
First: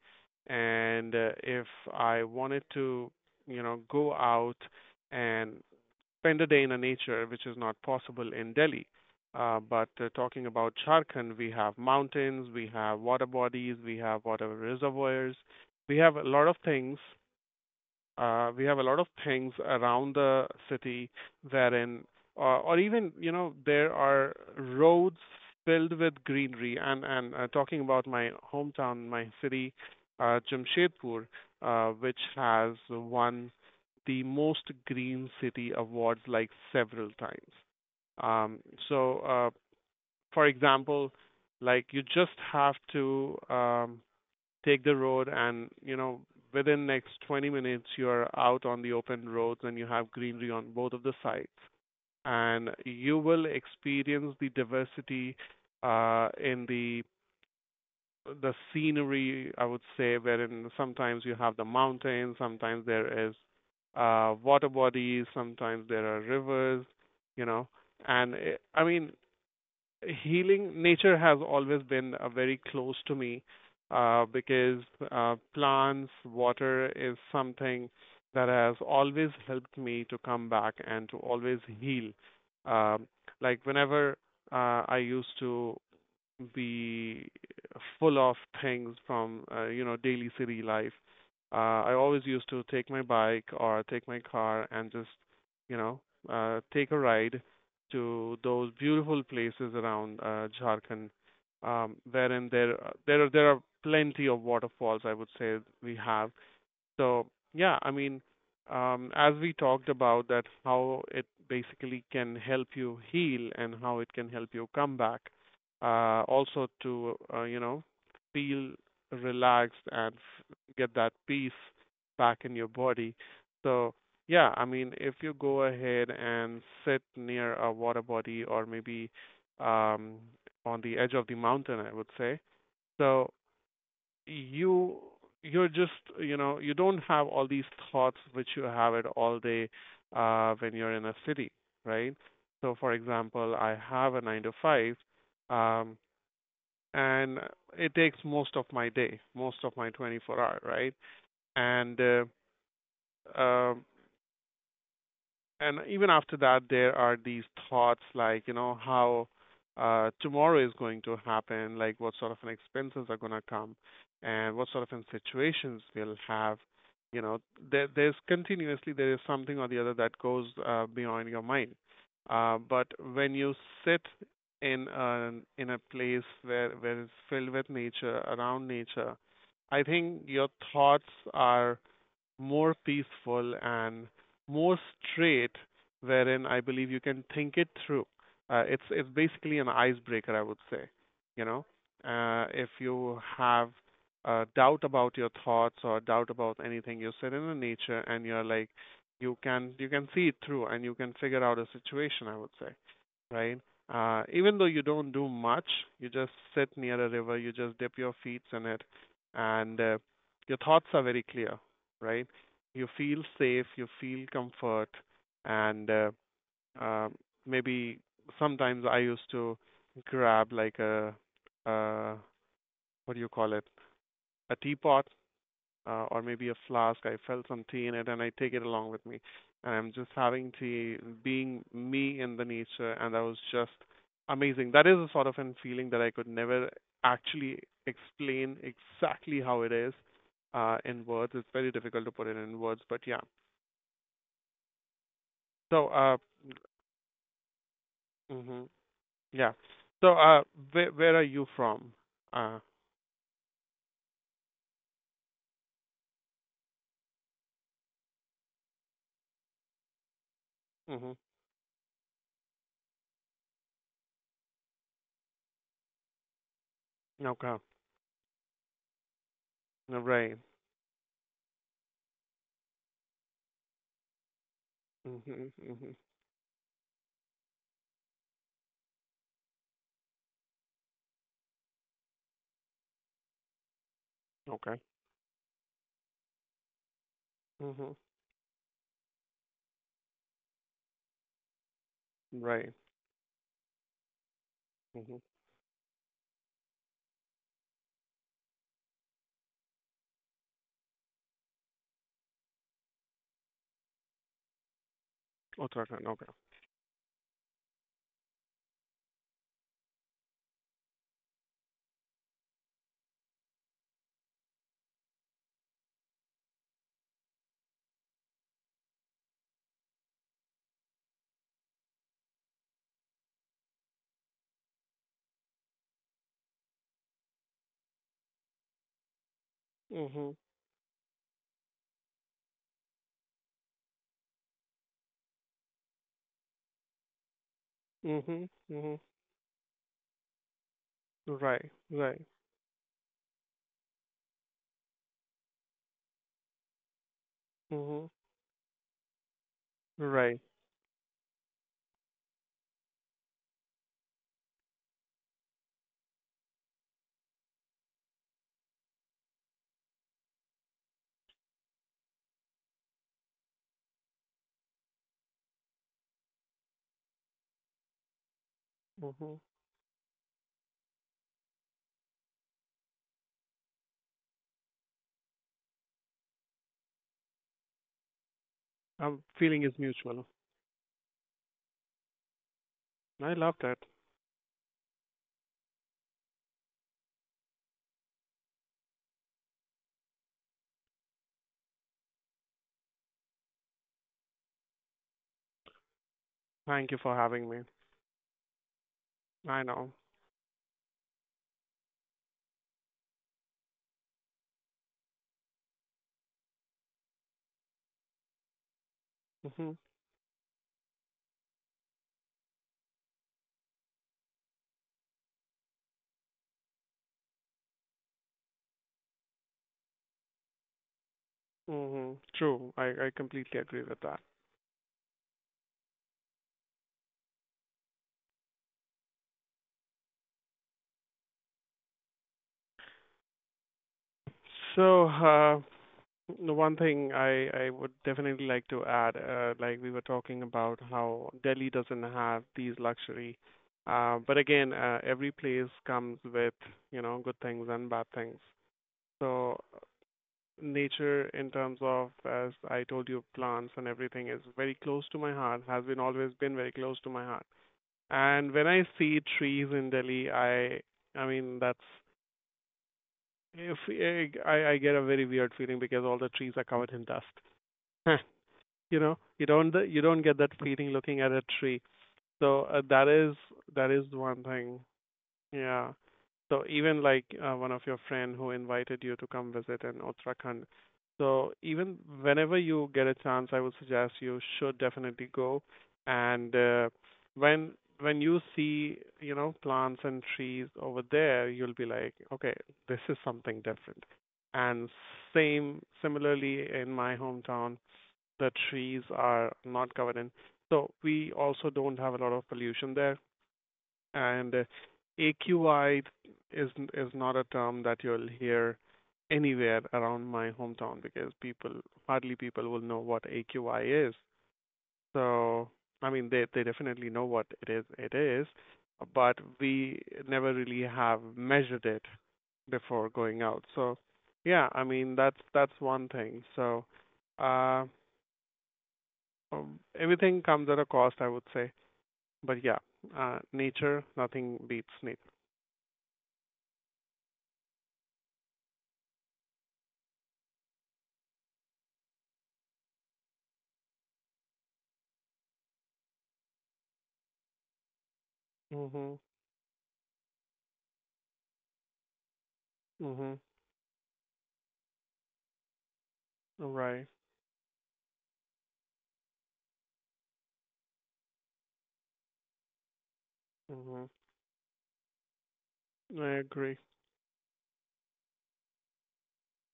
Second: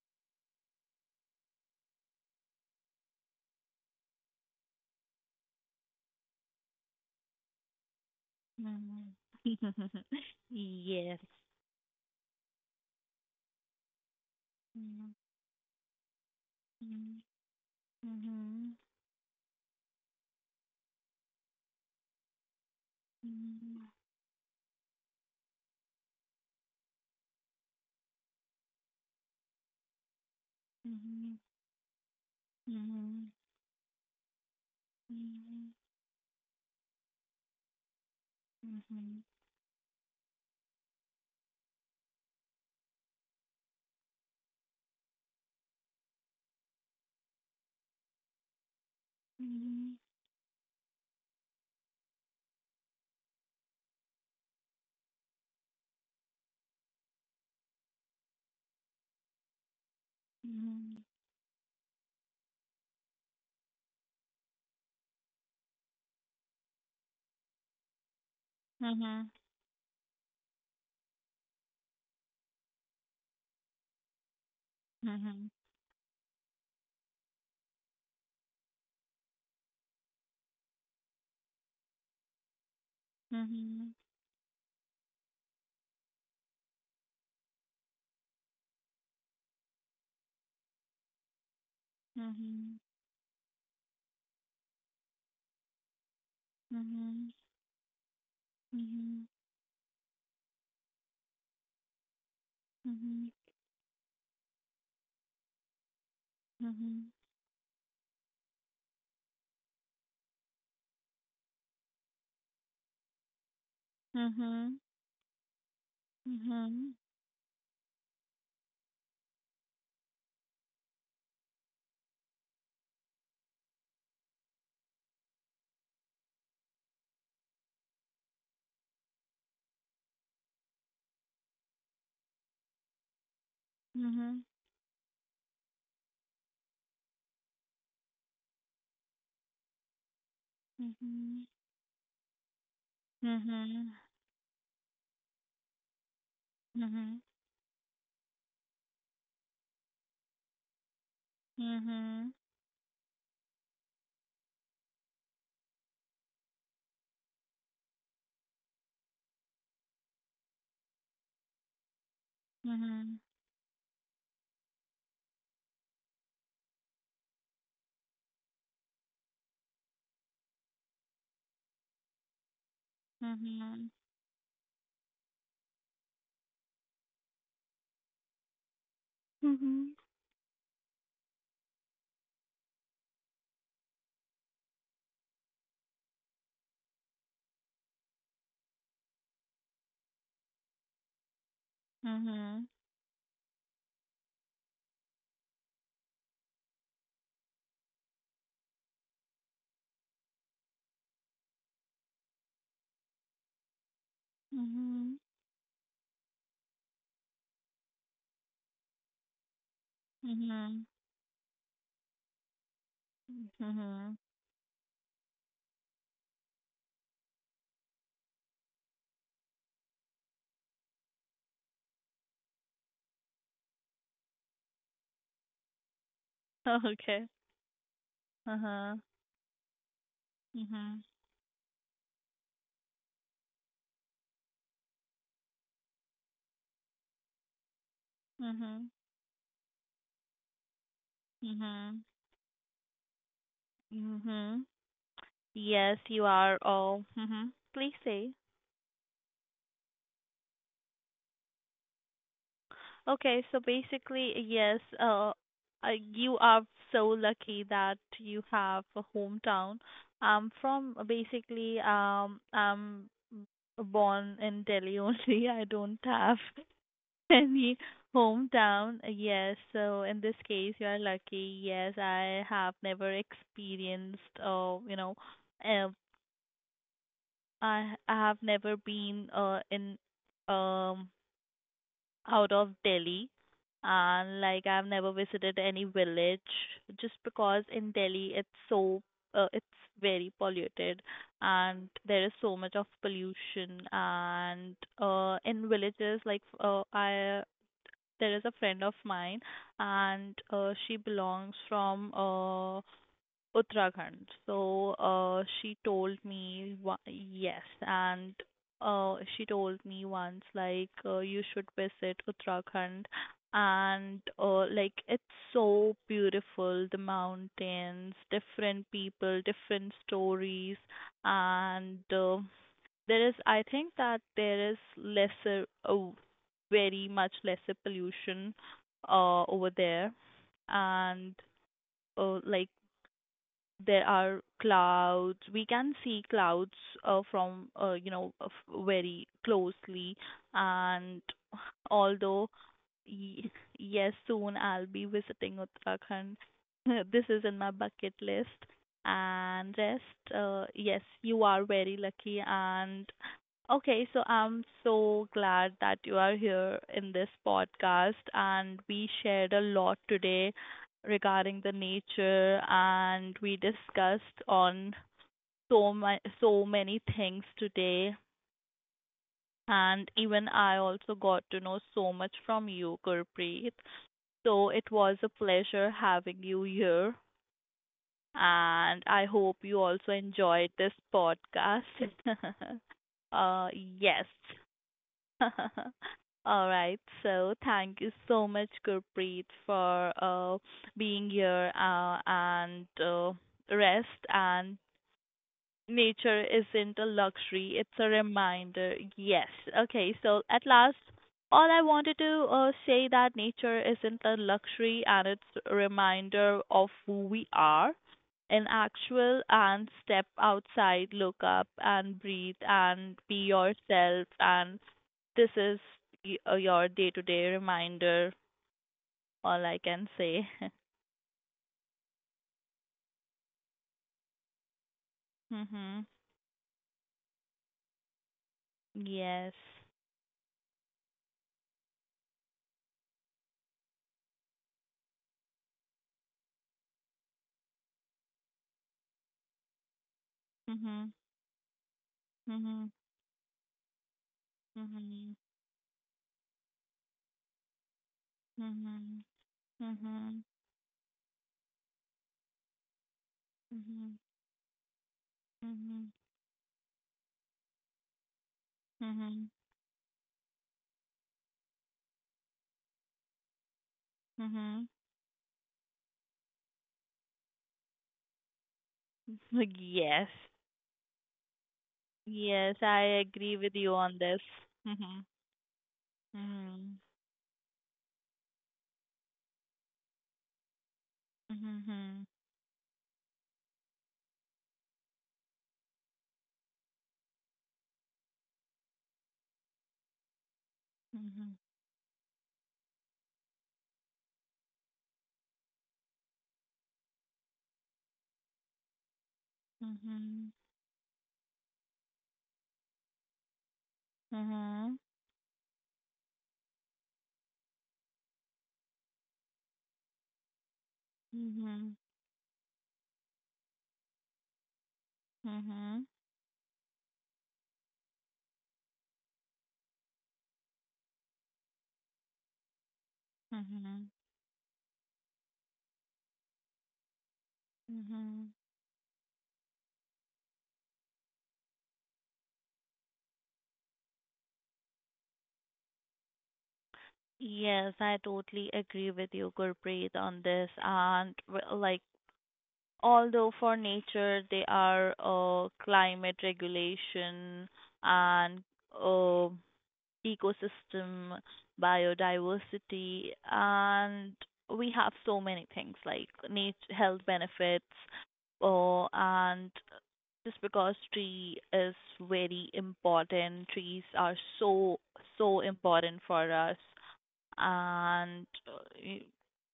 S2: and if I wanted to, you know, go out and spend a day in a nature, which is not possible in Delhi.
S1: Mm-hmm.
S2: But Talking about
S1: Yes.
S2: Jharkhand, we have mountains, we have water bodies, we have water
S1: Mm-hmm.
S2: reservoirs, we have a lot of things, we
S1: Mm-hmm.
S2: have a lot of things around the city wherein, or even, you know, there are roads filled with greenery. And Talking about my hometown, my city, Jamshedpur,
S1: Mm-hmm.
S2: which has
S1: Mm-hmm.
S2: won the most green city awards like several times. Um,
S1: Mm-hmm. Mm-hmm.
S2: so,
S1: Mm-hmm.
S2: uh, for example, like you just have to take the road and you know within next 20 minutes you're out on the open roads and you have greenery on both of the sides, and you will experience the diversity in the scenery, I would say, wherein sometimes you have the mountains, sometimes there is water bodies, sometimes there are rivers, you know. I mean,
S1: Mm-hmm.
S2: healing nature has always been very close to me because plants, water is something that has always helped me to come back and to always heal. Um like whenever I used to be full of things from you know, daily city life. I always used to
S1: Mm-hmm.
S2: take my bike or take my car and just, you know, take a
S1: Mm-hmm.
S2: ride to those beautiful places around Jharkhand, wherein there are plenty of waterfalls, I would say, we have.
S1: Mm-hmm.
S2: So yeah, I mean, as we talked about that, how it basically can help you heal and how it can help you
S1: Mm-hmm.
S2: come back. Also
S1: Mhm.
S2: to, you know, feel relaxed and get that peace back in your body. So yeah, I mean, if you go ahead and sit near a water body or maybe, um, on the edge of the mountain, I would say. So
S1: Mhm.
S2: you you're just, you know, you don't have all these thoughts which you have it all day when you're in a
S1: Mhm.
S2: city, right? So for example, I
S1: Mhm.
S2: have a nine to five, um,
S1: Mhm.
S2: and it takes most of my day, most of my 24-hour, right? And
S1: Mhm.
S2: uh, um and even after that there are these thoughts, like, you know, how tomorrow is going to happen, like what sort of an expenses are
S1: Mhm.
S2: going to come and what sort of an situations we'll have, you know. There's continuously there is something or the other that goes beyond your mind, but when you
S1: Mhm.
S2: sit in a, in a place where it's filled with nature around nature, I
S1: Mhm.
S2: think your thoughts are more peaceful and more straight, wherein I believe you can think it through. It's basically an icebreaker, I would say. You know, if
S1: Mhm.
S2: you have a doubt about your thoughts or doubt about anything, you sit in the nature and you're like, you can see it through and you can figure out a situation, I would say, right? Even though you don't
S1: Mhm.
S2: do much, you just sit near a river, you just dip your feet in it, and
S1: Mhm.
S2: your thoughts are very clear, right? You feel safe, you
S1: Mhm.
S2: feel comfort, and uh, maybe sometimes I used to grab like a, uh, what do you call it, a teapot, or maybe a flask. I
S1: Okay.
S2: felt some tea in it, and I take it along
S1: Uh-huh.
S2: with me, and I'm just having tea,
S1: Mhm.
S2: being me in the nature, and that was just amazing. That is a sort of an feeling that I could never actually explain
S1: Mhm.
S2: exactly how it is in words. It's very difficult
S1: Mhm.
S2: to put it in words, but yeah.
S1: Mhm.
S2: So,
S1: Yes,
S2: uh,
S1: you are all. Mhm. Please say.
S2: mhm, yeah. So, uh, where are you from? Uh,
S1: Okay, so basically, yes, you are so lucky that you have a hometown.
S2: mhm.
S1: I'm born in Delhi only. I don't have
S2: Okay.
S1: any hometown. Yes, so in this
S2: Right.
S1: case, you are lucky. Yes, I have never experienced, you know,
S2: Mhm.
S1: uh,
S2: Mhm.
S1: I have never been in um out of Delhi and like
S2: Okay.
S1: I've never visited any village just because in
S2: Mhm.
S1: Delhi it's very polluted and there is so
S2: Right.
S1: much of pollution and
S2: Mhm.
S1: in villages like I there is a friend of mine and she belongs from Uttarakhand. So she
S2: Uttarakhand.
S1: told
S2: Okay.
S1: me yes, and she told me once you should visit Uttarakhand, and like it's so beautiful, the mountains, different people, different stories, and there is I think that there is lesser, very much lesser pollution over there,
S2: Mhm.
S1: and like there are clouds. We can see clouds from you know
S2: Mhm.
S1: of
S2: Mhm.
S1: very closely, and
S2: Right. Right.
S1: although y- yes, soon I'll be visiting Uttarakhand. This is in my
S2: Mhm.
S1: bucket list. And rest,
S2: Right.
S1: yes, you are very lucky. And okay, so I'm so glad that you are here in this podcast, and we shared a lot today regarding the nature and we discussed on so many things today,
S2: Mhm.
S1: and even I also got to know so much from you, Gurpreet. So it was a pleasure having you here and I hope
S2: Feeling is
S1: you also
S2: mutual.
S1: enjoyed this podcast.
S2: I love
S1: uh
S2: that.
S1: yes. All right. So thank you so much, Gurpreet, for being here and rest, and nature
S2: Thank you
S1: isn't a
S2: for having me.
S1: luxury, it's a reminder. Yes.
S2: I know.
S1: Okay, so at last, all I wanted to say that nature isn't a luxury and it's a reminder of who we are in actual,
S2: Mhm.
S1: and step outside, look up and breathe and be yourself. And this is your day to day reminder, all I can say.
S2: Mhm. True. I completely agree with that.
S1: Mhm. Yes.
S2: So, uh, The one thing I would definitely like to add, like we were talking about
S1: Mhm.
S2: how Delhi doesn't have these
S1: Mhm.
S2: luxury. But again, every
S1: Mhm.
S2: place comes with, you know, good things and bad things.
S1: Mhm.
S2: So
S1: Mhm.
S2: nature in terms of, as I told you, plants and
S1: Mhm.
S2: everything is very close to my heart, has been
S1: Mhm.
S2: always been very close to my heart. And when I see
S1: Mhm.
S2: trees in Delhi, I mean, if eh, I
S1: Mhm.
S2: get a very weird feeling because all the trees are covered in dust. You know, you
S1: Like,
S2: don't you don't
S1: yes.
S2: get that feeling looking at a tree. so
S1: Yes,
S2: uh, that
S1: I
S2: is
S1: agree with
S2: that
S1: you
S2: is
S1: on this.
S2: one thing,
S1: Mhm.
S2: yeah. So
S1: Mhm.
S2: even like one of your friend who invited you to come visit in Uttarakhand. So even
S1: Mhm.
S2: whenever you get a chance, I would suggest you should definitely go. And when when you see, you know, plants and trees over
S1: Mhm.
S2: there, you'll be like, okay, this is something different. And same similarly in my hometown, the trees are not covered in.
S1: Mhm.
S2: So we also don't have a lot of pollution there, and
S1: Mhm.
S2: AQI is not a term that you'll hear anywhere around my hometown because people
S1: Mhm.
S2: hardly people will know what AQI is. So
S1: Mhm.
S2: I mean they definitely know what it is, but we never really have measured it before going out. So
S1: Mhm.
S2: yeah, I mean that's one thing. So uh
S1: Mhm.
S2: everything comes at a cost, I would say. But yeah, nature, nothing beats nature.
S1: Yes, I totally agree with you, Gurpreet, on this. And like, although for nature they are climate regulation and
S2: Hmm.
S1: uh, ecosystem, biodiversity,
S2: Mhm.
S1: and we have so many things like nat
S2: Right.
S1: health benefits. Oh, and just because tree is very important, trees
S2: Mhm.
S1: are so important
S2: I
S1: for us,
S2: agree.
S1: and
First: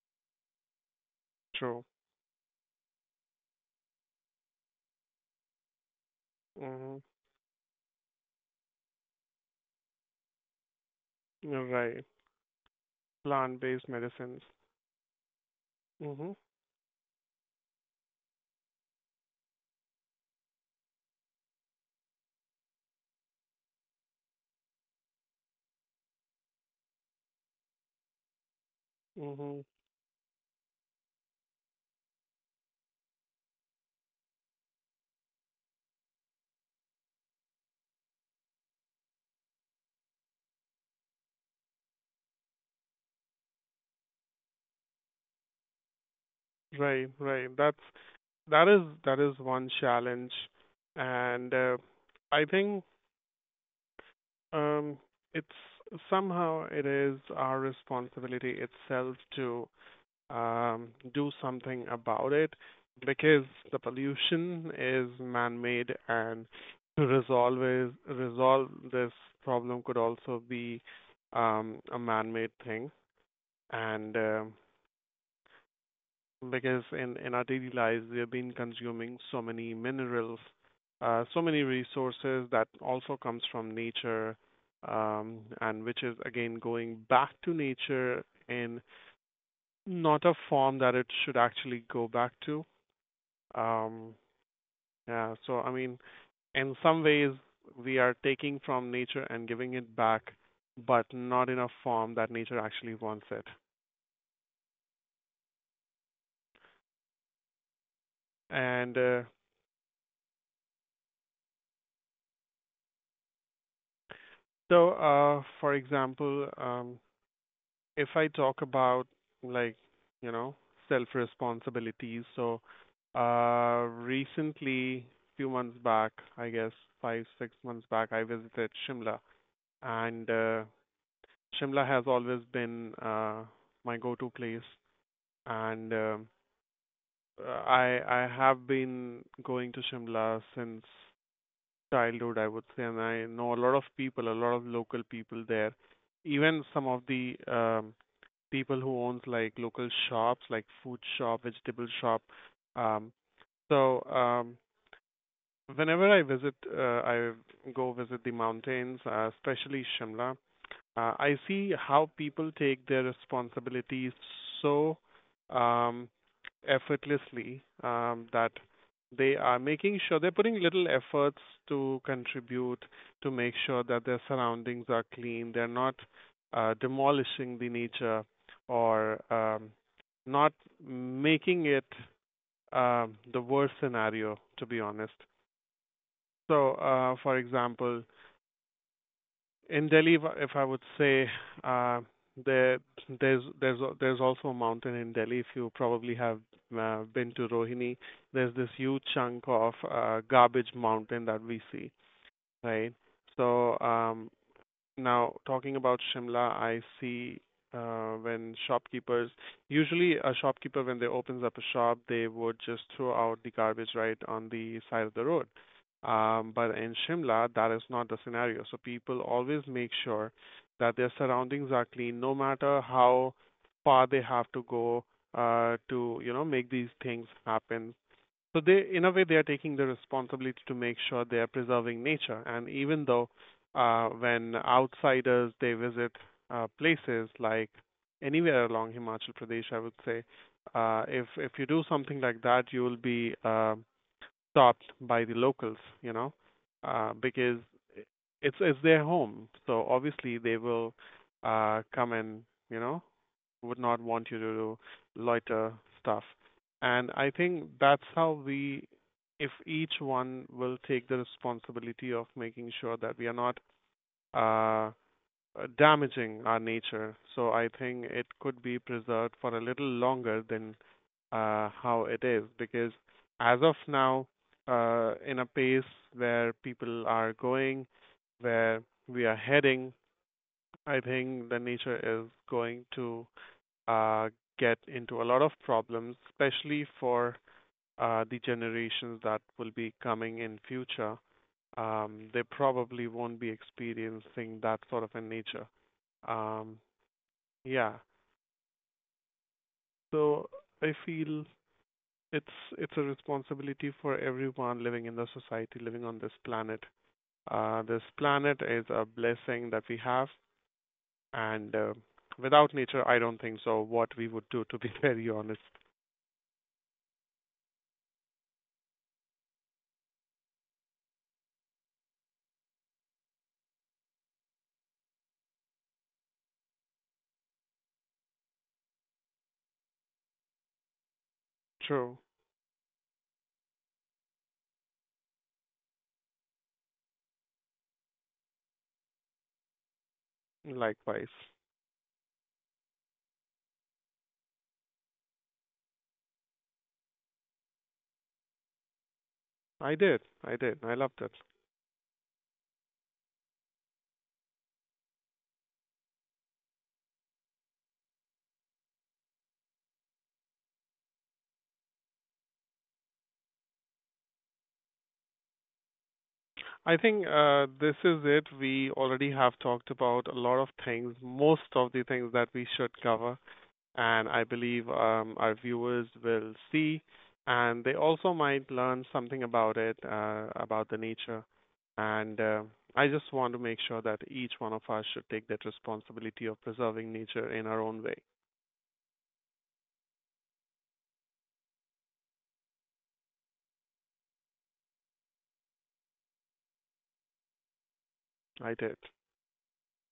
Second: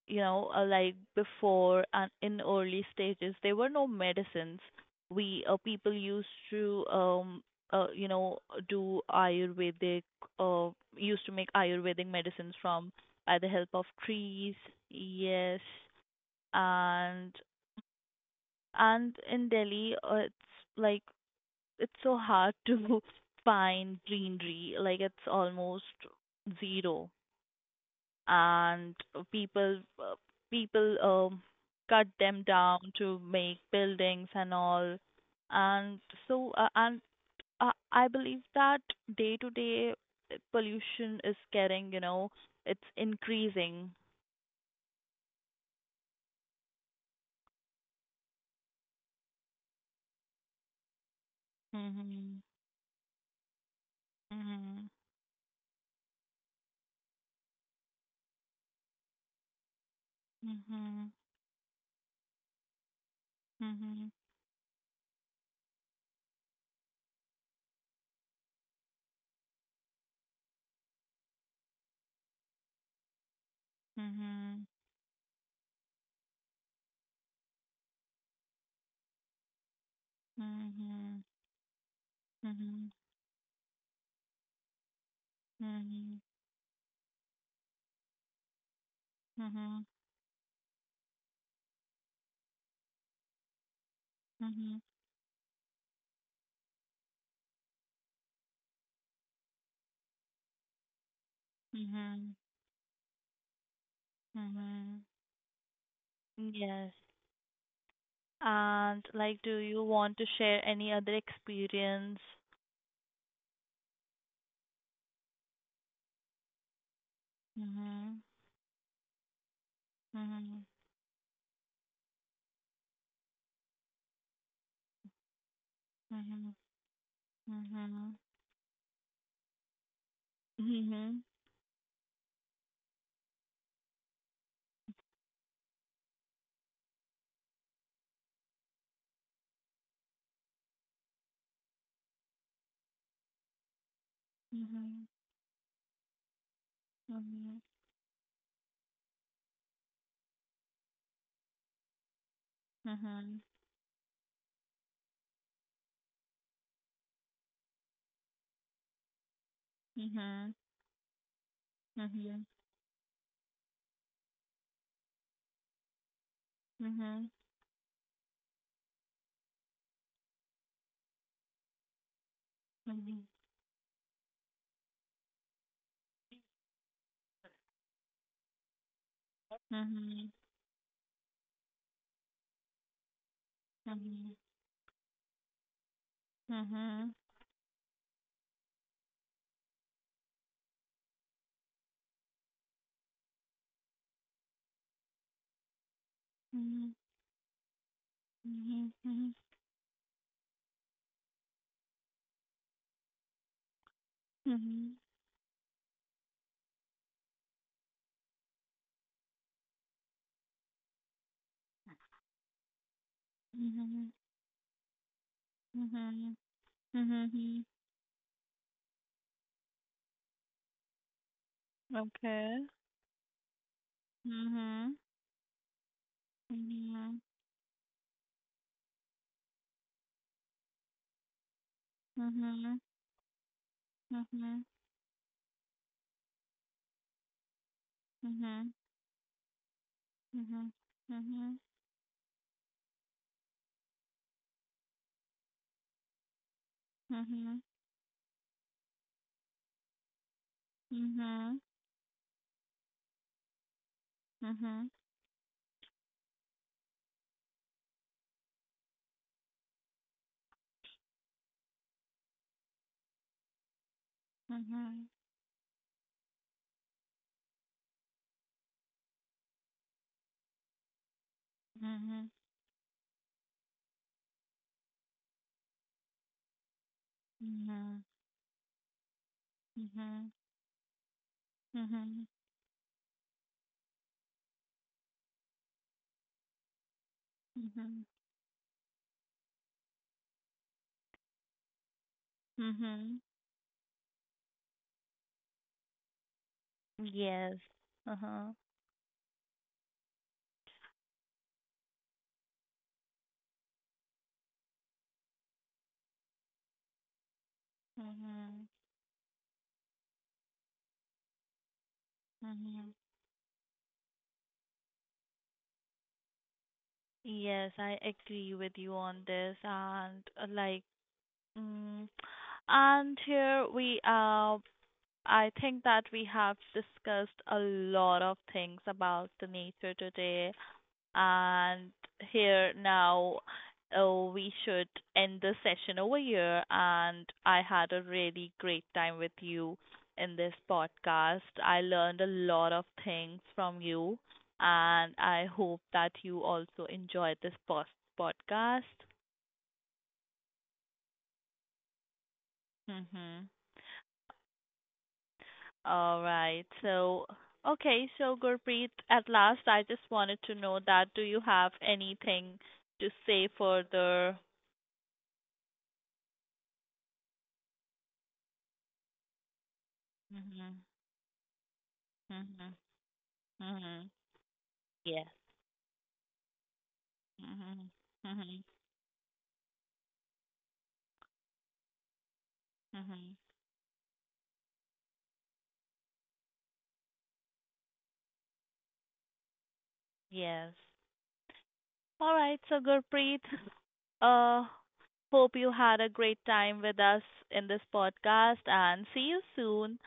S1: you know, like before
S2: True.
S1: and in early stages there were no medicines. We People used to
S2: Mhm.
S1: you know, do ayurvedic uh, used to make ayurvedic
S2: Right.
S1: medicines from by the help of
S2: Plant-based medicines.
S1: trees, yes,
S2: Mhm.
S1: and and in Delhi it's like it's so hard to find greenery, like it's almost zero. And
S2: Mhm.
S1: people people cut them down to make buildings and all. And so uh, and I believe that day to day pollution is getting, you know, it's increasing.
S2: Right. Right. That's that is one challenge, and I
S1: Mhm.
S2: think,
S1: Mhm.
S2: um, it's somehow it is our responsibility itself to,
S1: Mhm.
S2: do something about it because the pollution is man-made, and resolve this problem could also be, a man-made thing, and
S1: Mhm.
S2: because in our daily lives we have been consuming so many minerals,
S1: Mhm.
S2: so many resources
S1: Mhm.
S2: that
S1: Mhm.
S2: also comes from nature, and which is again going back to nature in
S1: Mhm. Mhm.
S2: not a form that it should actually go back to. Um,
S1: Mhm.
S2: yeah, so I mean, in some ways, we are taking from nature and giving it back, but not in a form that
S1: Mhm.
S2: nature actually wants it.
S1: Mhm. Yes.
S2: And
S1: And
S2: uh,
S1: like, do you want to share any other experience?
S2: so, uh, for example, if
S1: Mhm.
S2: I talk about, like, you know,
S1: Mhm.
S2: self responsibilities, so recently, few months back, I
S1: Mhm.
S2: guess 5, 6 months back,
S1: Mhm.
S2: I visited Shimla, and
S1: Mhm.
S2: Shimla has always been my go-to place, and I have been going to Shimla since childhood, I would say, and I know a lot of people, a lot of local
S1: Mhm.
S2: people there. Even some of the, people who owns like local shops, like food shop, vegetable shop. Um,
S1: Mhm.
S2: so um, Whenever I visit, I go visit the mountains, especially Shimla.
S1: Mhm.
S2: I see how people take their responsibilities so, um,
S1: Mhm. Mhm.
S2: effortlessly, that they are making sure they're putting little efforts to contribute to make sure that their surroundings are clean. They're not demolishing the nature or, not making it, the worst
S1: Mhm.
S2: scenario, to be honest.
S1: Mhm.
S2: So,
S1: Mhm.
S2: uh, for example, in Delhi, if I would say, uh, there there's also a mountain in Delhi. If you probably have
S1: Mhm. Mhm.
S2: been to Rohini, there's this huge chunk of garbage mountain that we see, right? So
S1: Mhm.
S2: um,
S1: Mhm.
S2: now, talking about Shimla, I see when shopkeepers, usually a shopkeeper, when they opens up a shop, they would just throw out the
S1: Mhm.
S2: garbage right on the side of the road.
S1: Mhm. Mhm.
S2: But in
S1: Mhm. Mhm.
S2: Shimla, that is not the scenario. So people always make sure that their surroundings are clean,
S1: Okay.
S2: no matter how far they have
S1: Mhm.
S2: to go to, you know, make
S1: Mhm.
S2: these things happen. So they, in a way, they are taking the responsibility to make sure they are preserving
S1: Mhm.
S2: nature. And even though
S1: Mhm.
S2: when outsiders they visit places like
S1: Mhm.
S2: anywhere along Himachal Pradesh, I would say,
S1: Mhm. Mhm.
S2: if you do something like that, you will be stopped by the locals, you know,
S1: Mhm.
S2: because it's their home. So obviously they will
S1: Mhm.
S2: come and, you know, would not want you to
S1: Mhm.
S2: do loiter stuff. And I think that's how we, if each one will take the responsibility of making sure that we are not
S1: Mhm.
S2: uh, damaging our nature. So I think it could be preserved for a little longer than, how it
S1: Mhm.
S2: is, because as of now, in a pace where people are
S1: Mhm.
S2: going, where we are heading,
S1: Mhm.
S2: I think the
S1: Mhm.
S2: nature is going to, uh, get into a lot of problems, especially for
S1: Mhm.
S2: the generations that will be coming in future. They
S1: Mhm.
S2: probably won't be experiencing that sort of a nature. Um,
S1: Yes.
S2: yeah,
S1: Uh-huh.
S2: so I feel it's it's a responsibility for everyone living in the society, living on this planet. This
S1: Mhm.
S2: planet is a blessing that we have, and
S1: Mhm.
S2: without nature, I don't think so. What we would do, to be very honest.
S1: Yes, I agree with you on this, and mm, and here we I think that we have discussed a lot of things about the nature today. And
S2: True.
S1: here now, oh, we should end the session over here. And I had a really great time with you in this
S2: Likewise.
S1: podcast. I learned a lot of things from you, and I hope that you also enjoyed this post podcast.
S2: I did. I did. I loved it.
S1: Mm-hmm. All right. So, okay. So, Gurpreet, at last, I just wanted to know that do you have anything to say further?
S2: I think this is it. We already have talked about a lot of
S1: Mm-hmm.
S2: things, most of the things that we
S1: Mm-hmm.
S2: should cover,
S1: Mhm.
S2: and I believe,
S1: Yes.
S2: our viewers will see, and they
S1: Mhm.
S2: also might
S1: Mhm.
S2: learn something about it, about the nature. And I just
S1: Mhm.
S2: want to make sure that each one of us should take that responsibility of preserving nature in our own way.
S1: Yes. All right. So, Gurpreet, uh, hope you had a great time with us in this podcast,
S2: I did.
S1: and see you soon.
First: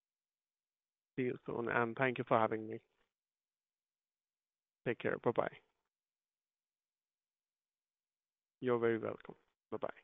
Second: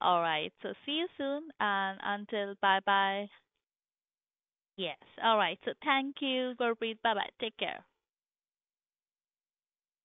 S1: All right. So, see you
S2: See you
S1: soon,
S2: soon, and
S1: and
S2: thank you for
S1: until
S2: having me.
S1: bye bye. Yes.
S2: Take care. Bye
S1: All
S2: bye.
S1: right. So, thank you, Gurpreet. Bye bye. Take care.
S2: You're very welcome. Bye bye.